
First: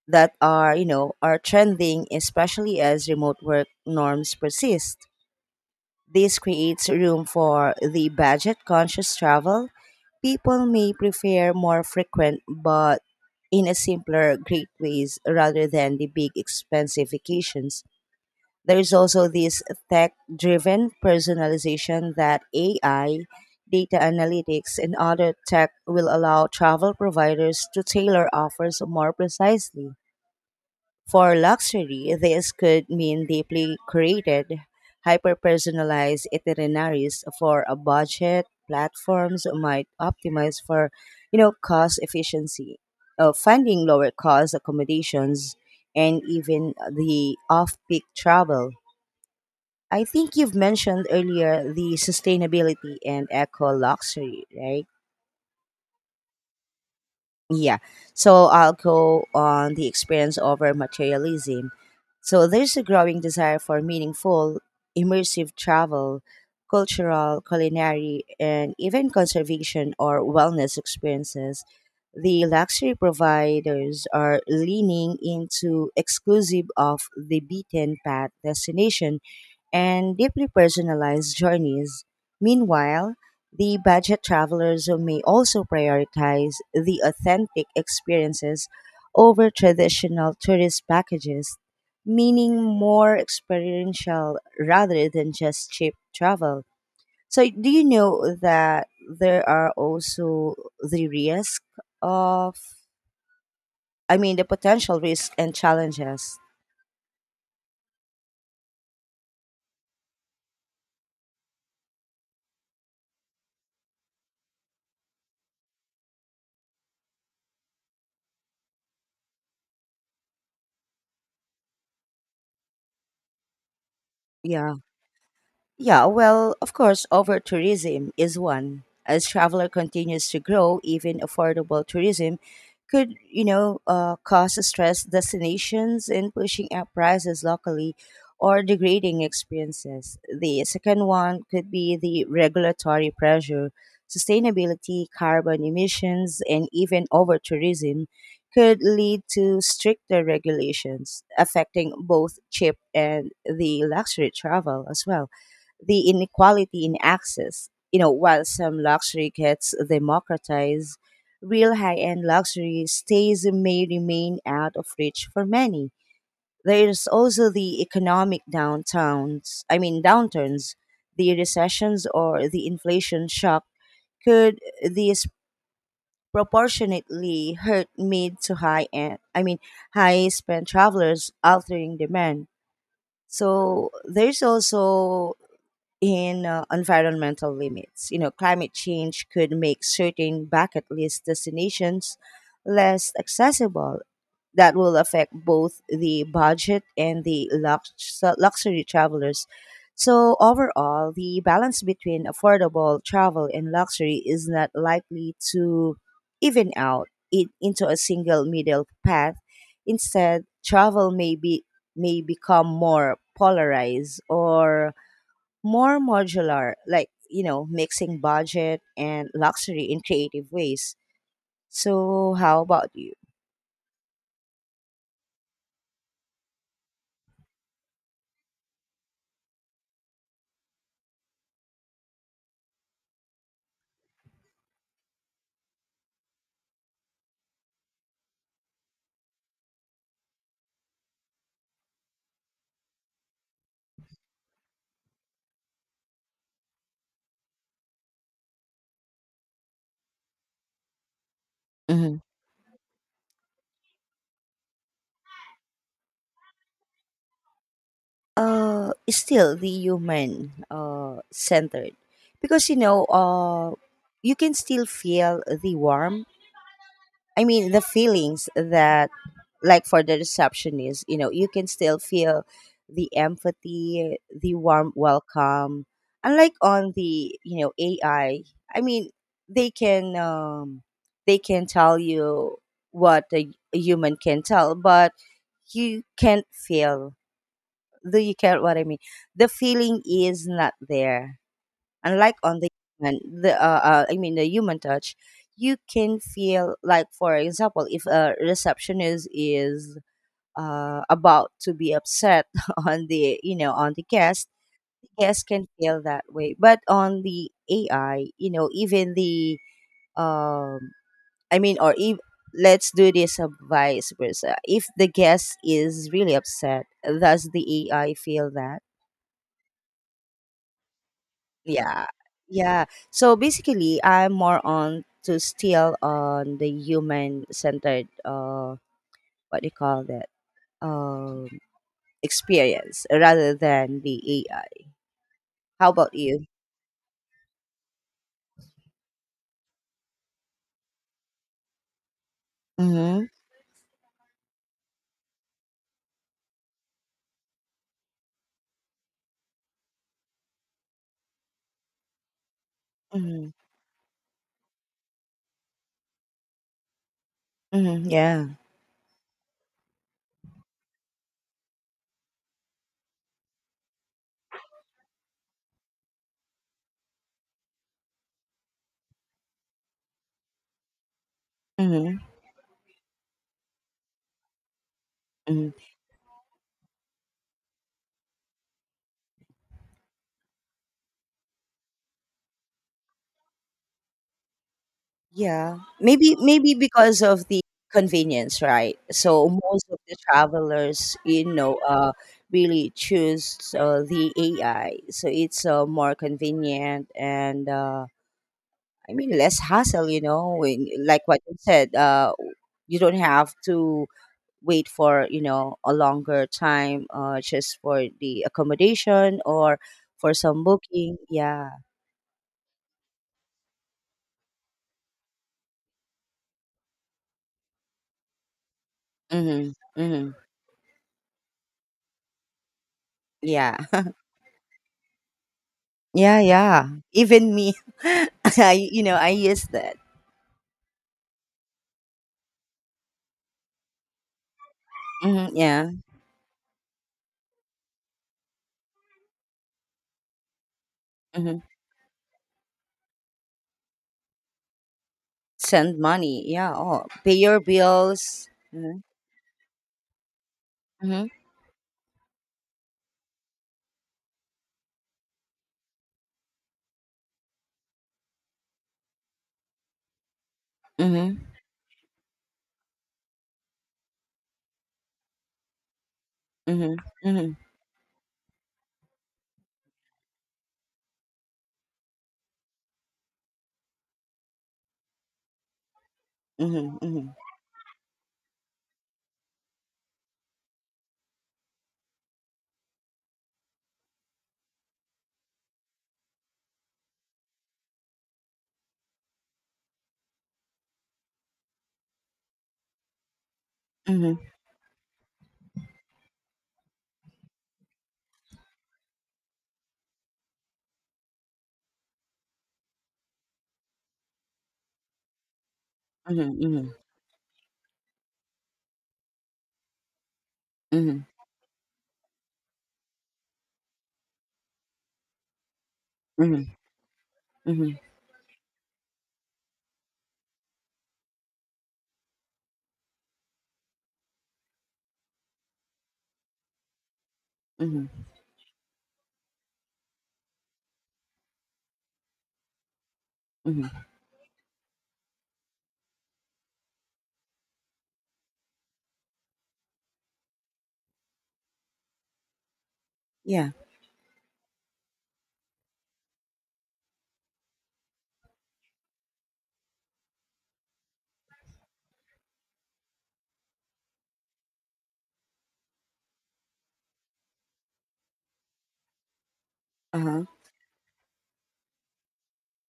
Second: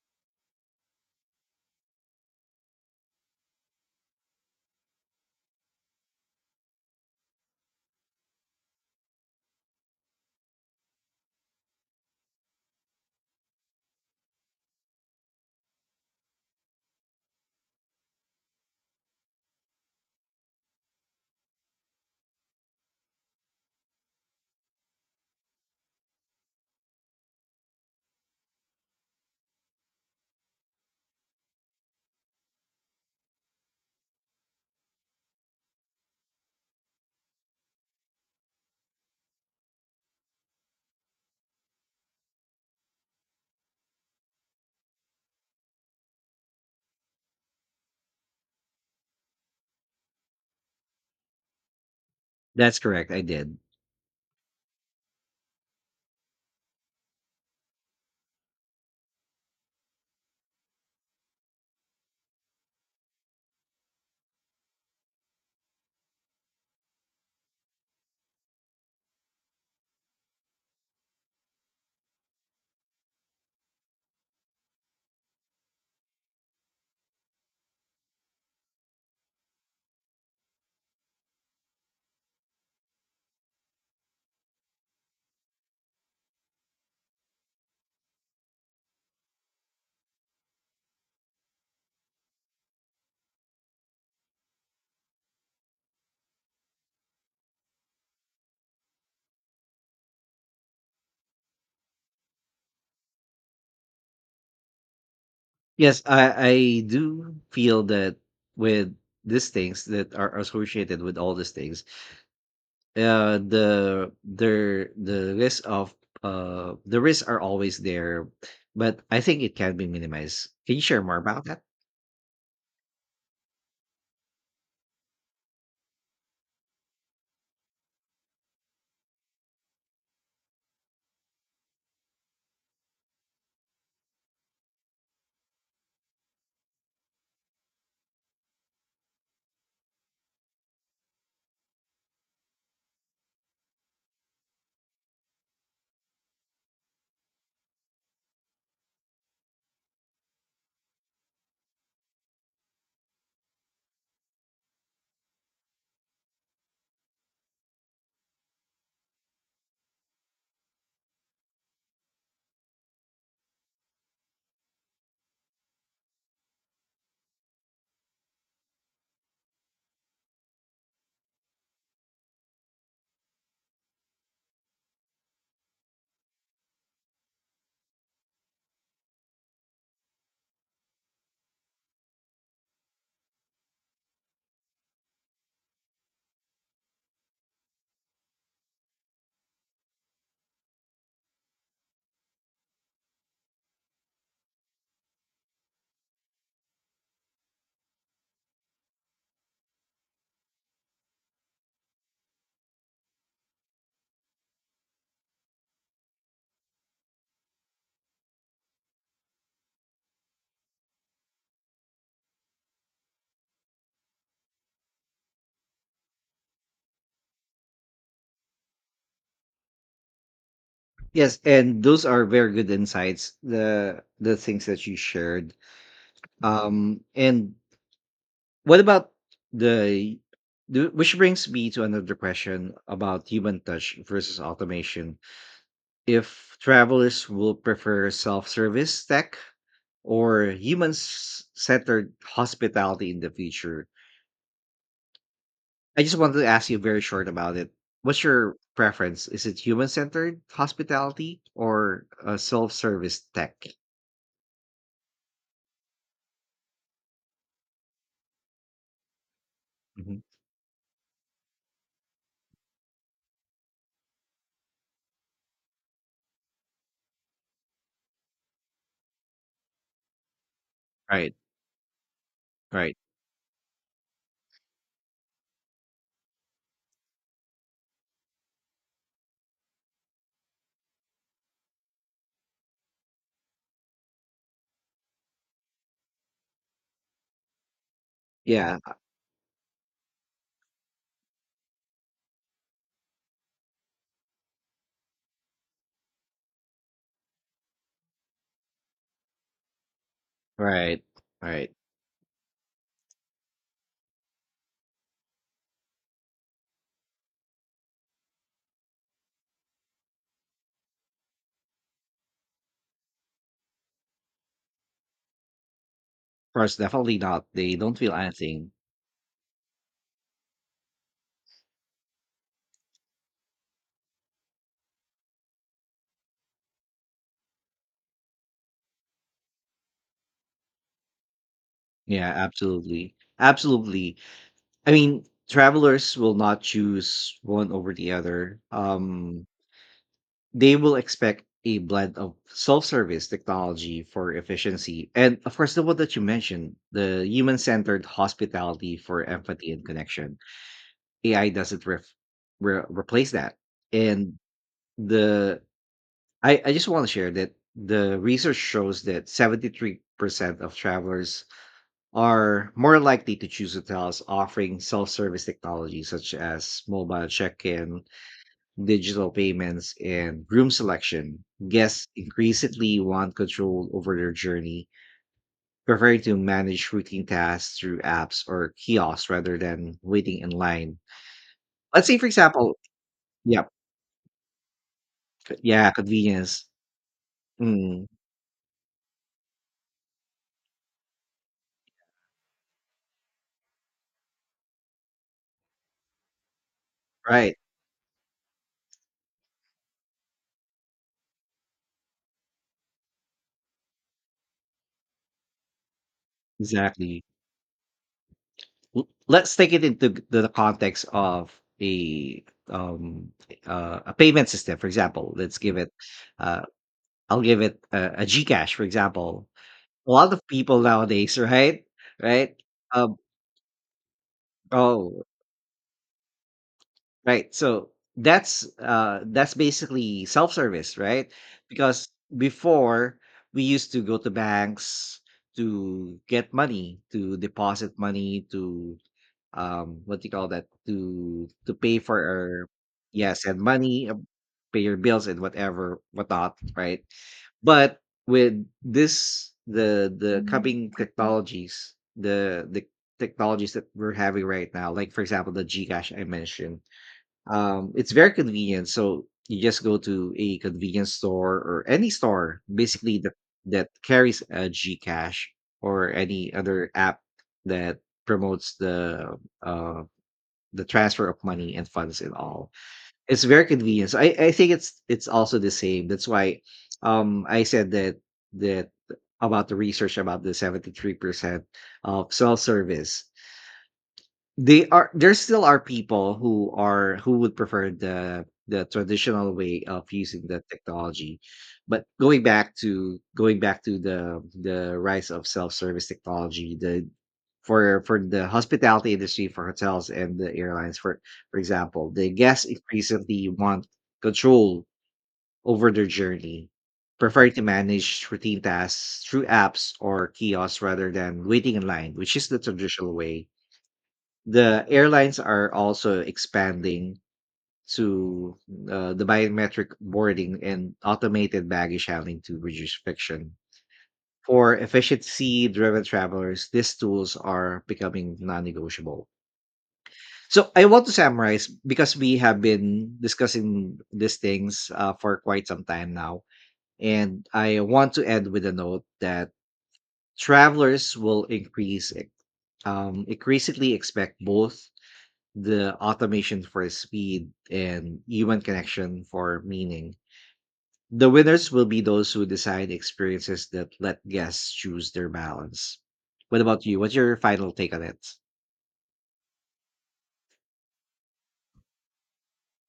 S1: that are trending, especially as remote work norms persist. This creates room for the budget conscious travel. People may prefer more frequent but in a simpler great ways rather than the big expensive vacations. There's also this tech driven personalization that AI, data analytics, and other tech will allow travel providers to tailor offers more precisely. For luxury, this could mean deeply created, hyper personalized itineraries for a budget. Platforms might optimize for, you know, cost efficiency, finding lower cost accommodations, and even the off peak travel. I think you've mentioned earlier the
S2: That's
S1: sustainability
S2: correct. I
S1: and
S2: did.
S1: eco luxury, right? Yeah. So I'll go on the experience over materialism. So there's a growing desire for meaningful, immersive travel, cultural, culinary, and even conservation or wellness experiences. The luxury providers are leaning into exclusive of the beaten path destination and deeply personalized journeys. Meanwhile, the budget travelers may also prioritize the authentic experiences over traditional tourist packages, meaning more experiential rather than just cheap travel. So, do you know that there are also the risk of, I mean, the potential risk and
S2: Yes,
S1: challenges?
S2: I do feel that with these things that are associated with all these things, the the risk of the risks are always there, but I think it can be minimized. Can you share more about that?
S1: Yeah. Yeah, well, of course, over tourism is one. As traveler continues to grow, even affordable tourism could, you know, cause stress destinations in pushing up prices locally or degrading experiences. The second one could be the regulatory pressure, sustainability, carbon emissions, and even over tourism could lead to stricter regulations affecting both cheap and the luxury travel as well the inequality in access. You know, while some luxury gets democratized, real high end luxury stays may remain out of reach for many. There's also the economic downtowns, I mean, downturns, the recessions or the inflation shock could disproportionately hurt mid to high end, I mean, high spend travelers, altering demand. So there's also in environmental limits. You know, climate change could make certain bucket list destinations less accessible. That will affect both the budget and the luxury travelers. So, overall, the balance between affordable travel and luxury is not likely to even out in, into a single middle path. Instead, travel may, be, may become more polarized or more modular, like, you know, mixing budget and luxury in creative ways.
S2: Yes, and those are
S1: So,
S2: very
S1: how
S2: good
S1: about you?
S2: insights. The things that you shared. And what about the, the which brings me to another question about human touch versus automation. If travelers will prefer self-service tech or human-centered hospitality in the future, I just wanted to ask you very short about it. What's your preference? Is it human-centered hospitality or
S1: Hmm.
S2: self-service tech?
S1: Still the
S2: Mhm.
S1: human centered, because you know, you can still feel the warmth. I mean, the feelings that, like for the receptionist, you know,
S2: Right.
S1: you can still feel
S2: Right.
S1: the empathy, the warm welcome. Unlike on the, you know, AI, I mean, they can um, they can tell you what a human can tell, but you can't feel. Do you care
S2: Yeah.
S1: what I mean? The feeling is not there unlike on the human the I mean the human touch. You can feel like for example if a receptionist is
S2: Right.
S1: about to
S2: Right.
S1: be upset on the you know on the guest can feel that way but on the ai you know even the um I mean or if let's do this vice versa if the guest is really
S2: Of course,
S1: upset
S2: definitely not.
S1: does
S2: They
S1: the
S2: don't feel
S1: ai feel
S2: anything.
S1: that. Yeah. Yeah. So basically, I'm more on to still on the human centered, what do you call that? Um,
S2: Yeah,
S1: Experience
S2: absolutely.
S1: rather than
S2: Absolutely.
S1: the AI.
S2: I mean,
S1: How about
S2: travelers will
S1: you?
S2: not choose one over the other. They will expect a blend of
S1: Mm-hmm.
S2: self-service technology for efficiency. And of course, the one that you mentioned, the human-centered hospitality for empathy and connection. AI doesn't ref re replace
S1: Mm-hmm.
S2: that. And the I just want to share that
S1: Hmm.
S2: the
S1: Yeah.
S2: research shows that 73% of travelers are more likely to choose hotels offering self service technology such as mobile check in, digital payments, and room selection. Guests
S1: Mm-hmm.
S2: increasingly want control over their journey,
S1: Hmm.
S2: preferring to manage routine tasks through apps or kiosks rather than waiting in line. Let's say, for example, yeah,
S1: Yeah.
S2: yeah,
S1: Maybe,
S2: convenience.
S1: maybe because of the
S2: Mm,
S1: convenience, right? So most of the travelers, you know, really choose the AI. So it's more convenient
S2: right,
S1: and, I mean, less hassle, you know, when, like what you said, you don't have to wait for, you know, a longer time
S2: exactly.
S1: just for the accommodation
S2: Let's take
S1: or
S2: it into
S1: for
S2: the
S1: some
S2: context
S1: booking.
S2: of
S1: Yeah.
S2: a um a payment system, for example. Let's give it uh I'll give it a gcash, for example.
S1: Mm-hmm.
S2: A
S1: Mm-hmm.
S2: lot of people nowadays right, right, um
S1: Yeah.
S2: oh,
S1: Yeah. Yeah.
S2: right.
S1: Even me,
S2: So
S1: I, you know, I
S2: that's
S1: use that.
S2: basically self-service, right? Because before we used to go to banks
S1: Mm-hmm. Yeah.
S2: to get money, to deposit money, to what do you call that, to
S1: Mm-hmm.
S2: pay for our yes and money, pay your bills and
S1: Send
S2: whatever
S1: money.
S2: whatnot,
S1: Yeah.
S2: right?
S1: Oh, pay your
S2: But
S1: bills.
S2: with
S1: Mm-hmm.
S2: this the Mhm. coming
S1: Mm-hmm.
S2: technologies the technologies that we're having right now, like for example the gcash I mentioned, it's very convenient. So you just go to a convenience
S1: Mm-hmm.
S2: store or any store basically that carries a gcash or any other
S1: Mm-hmm.
S2: app
S1: Mm-hmm.
S2: that promotes uh the transfer of money and funds and all. It's very convenient, so I think it's also the same. That's why
S1: Mm-hmm.
S2: I said that that about the research about the 73% of self-service, they are there still are people who are who would prefer the traditional way of using the technology. But going back to the
S1: Mm-hmm.
S2: the rise of self-service technology, the for the hospitality industry, for hotels and the airlines, for example, the guests increasingly want control over their
S1: Mm-hmm. Mm-hmm.
S2: journey,
S1: Mm-hmm.
S2: preferring to manage routine tasks through apps or kiosks rather
S1: Mm-hmm.
S2: than waiting in line, which is the traditional way. The airlines are also
S1: Mm-hmm.
S2: expanding
S1: Mm-hmm.
S2: to the biometric boarding and automated baggage handling to reduce friction. For efficiency driven travelers, these tools are
S1: Mm-hmm.
S2: becoming non negotiable. So, I want to summarize because we have been discussing
S1: Mm-hmm.
S2: these things for quite some time now. And I want to end with a note that travelers will increase,
S1: Yeah.
S2: increasingly expect both the automation for speed, and human connection for meaning. The winners will be those who design experiences that let guests choose their balance. What about you? What's your final take on it?
S1: Uh-huh.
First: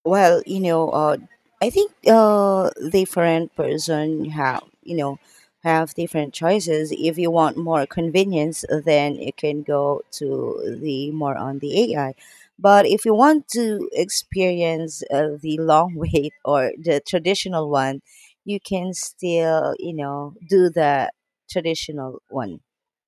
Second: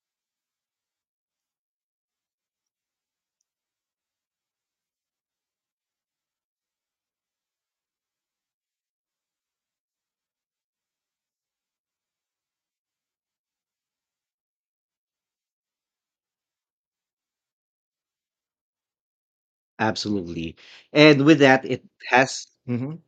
S1: Well, you know, I think different person have you know have different choices. If you want more convenience, then you can go to the more on the AI. But if you want to experience the long wait or the traditional one, you can still you know
S2: Absolutely.
S1: do the
S2: And with that, it
S1: traditional
S2: has
S1: one.
S2: Mhm.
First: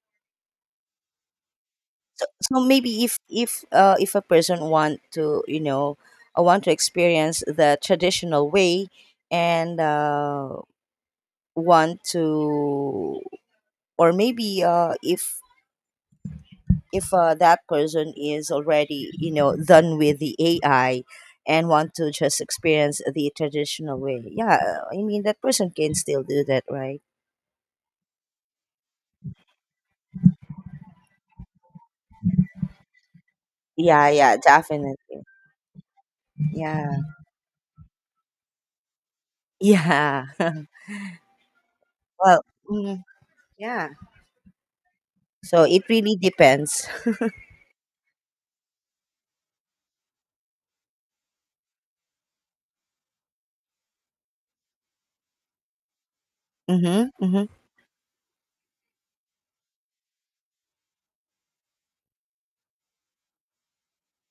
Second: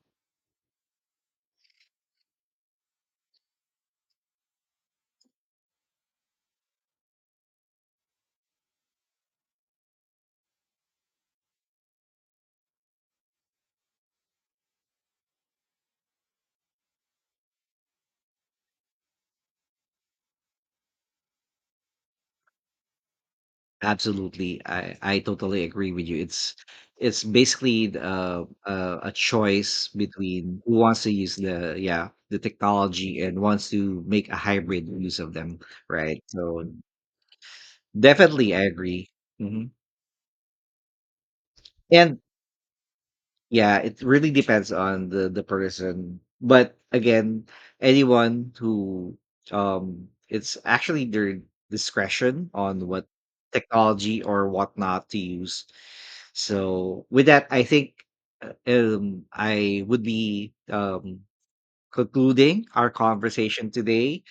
S1: So, so maybe if a person want to you know want to experience the traditional way and want to or maybe if that person is already you know done with the AI and want to just experience the traditional way.
S2: absolutely.
S1: Yeah, I
S2: I
S1: mean that
S2: totally
S1: person
S2: agree
S1: can
S2: with you.
S1: still do that right.
S2: It's basically a choice between who wants to use the technology and wants to
S1: Yeah,
S2: make a
S1: yeah,
S2: hybrid
S1: definitely.
S2: use of them, right? So
S1: Yeah.
S2: definitely, I agree. Hmm.
S1: Yeah.
S2: And
S1: Well, mm,
S2: yeah,
S1: yeah,
S2: it really depends on the
S1: so it really
S2: person. But
S1: depends.
S2: again, anyone who it's actually their discretion on what technology or what not to use. So
S1: Mhm,
S2: with that,
S1: mhm,
S2: I think I would be concluding our conversation today.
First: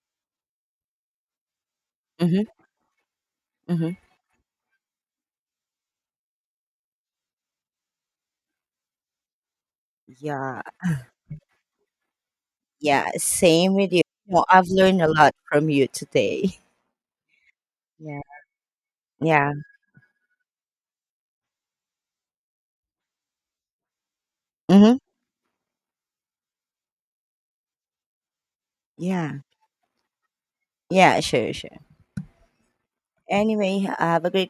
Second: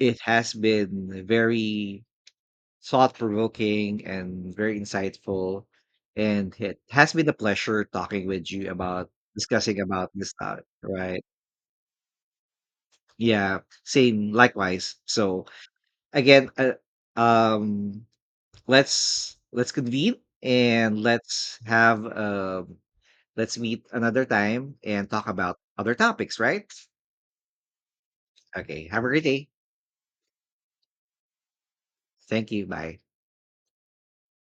S2: It has been very
S1: mhm,
S2: thought
S1: mhm.
S2: provoking and very insightful. And it has been a pleasure talking with you about discussing about this
S1: Yeah,
S2: topic, right?
S1: yeah,
S2: Yeah,
S1: same with you.
S2: same,
S1: No, I've
S2: likewise.
S1: learned a lot
S2: So
S1: from you
S2: again,
S1: today.
S2: um,
S1: Yeah,
S2: let's
S1: yeah,
S2: let's convene and let's have let's meet another time
S1: mhm,
S2: and talk about other topics, right? Okay, have a great
S1: yeah,
S2: day.
S1: yeah, sure, sure.
S2: Thank you. Bye.
S1: Anyway, have a great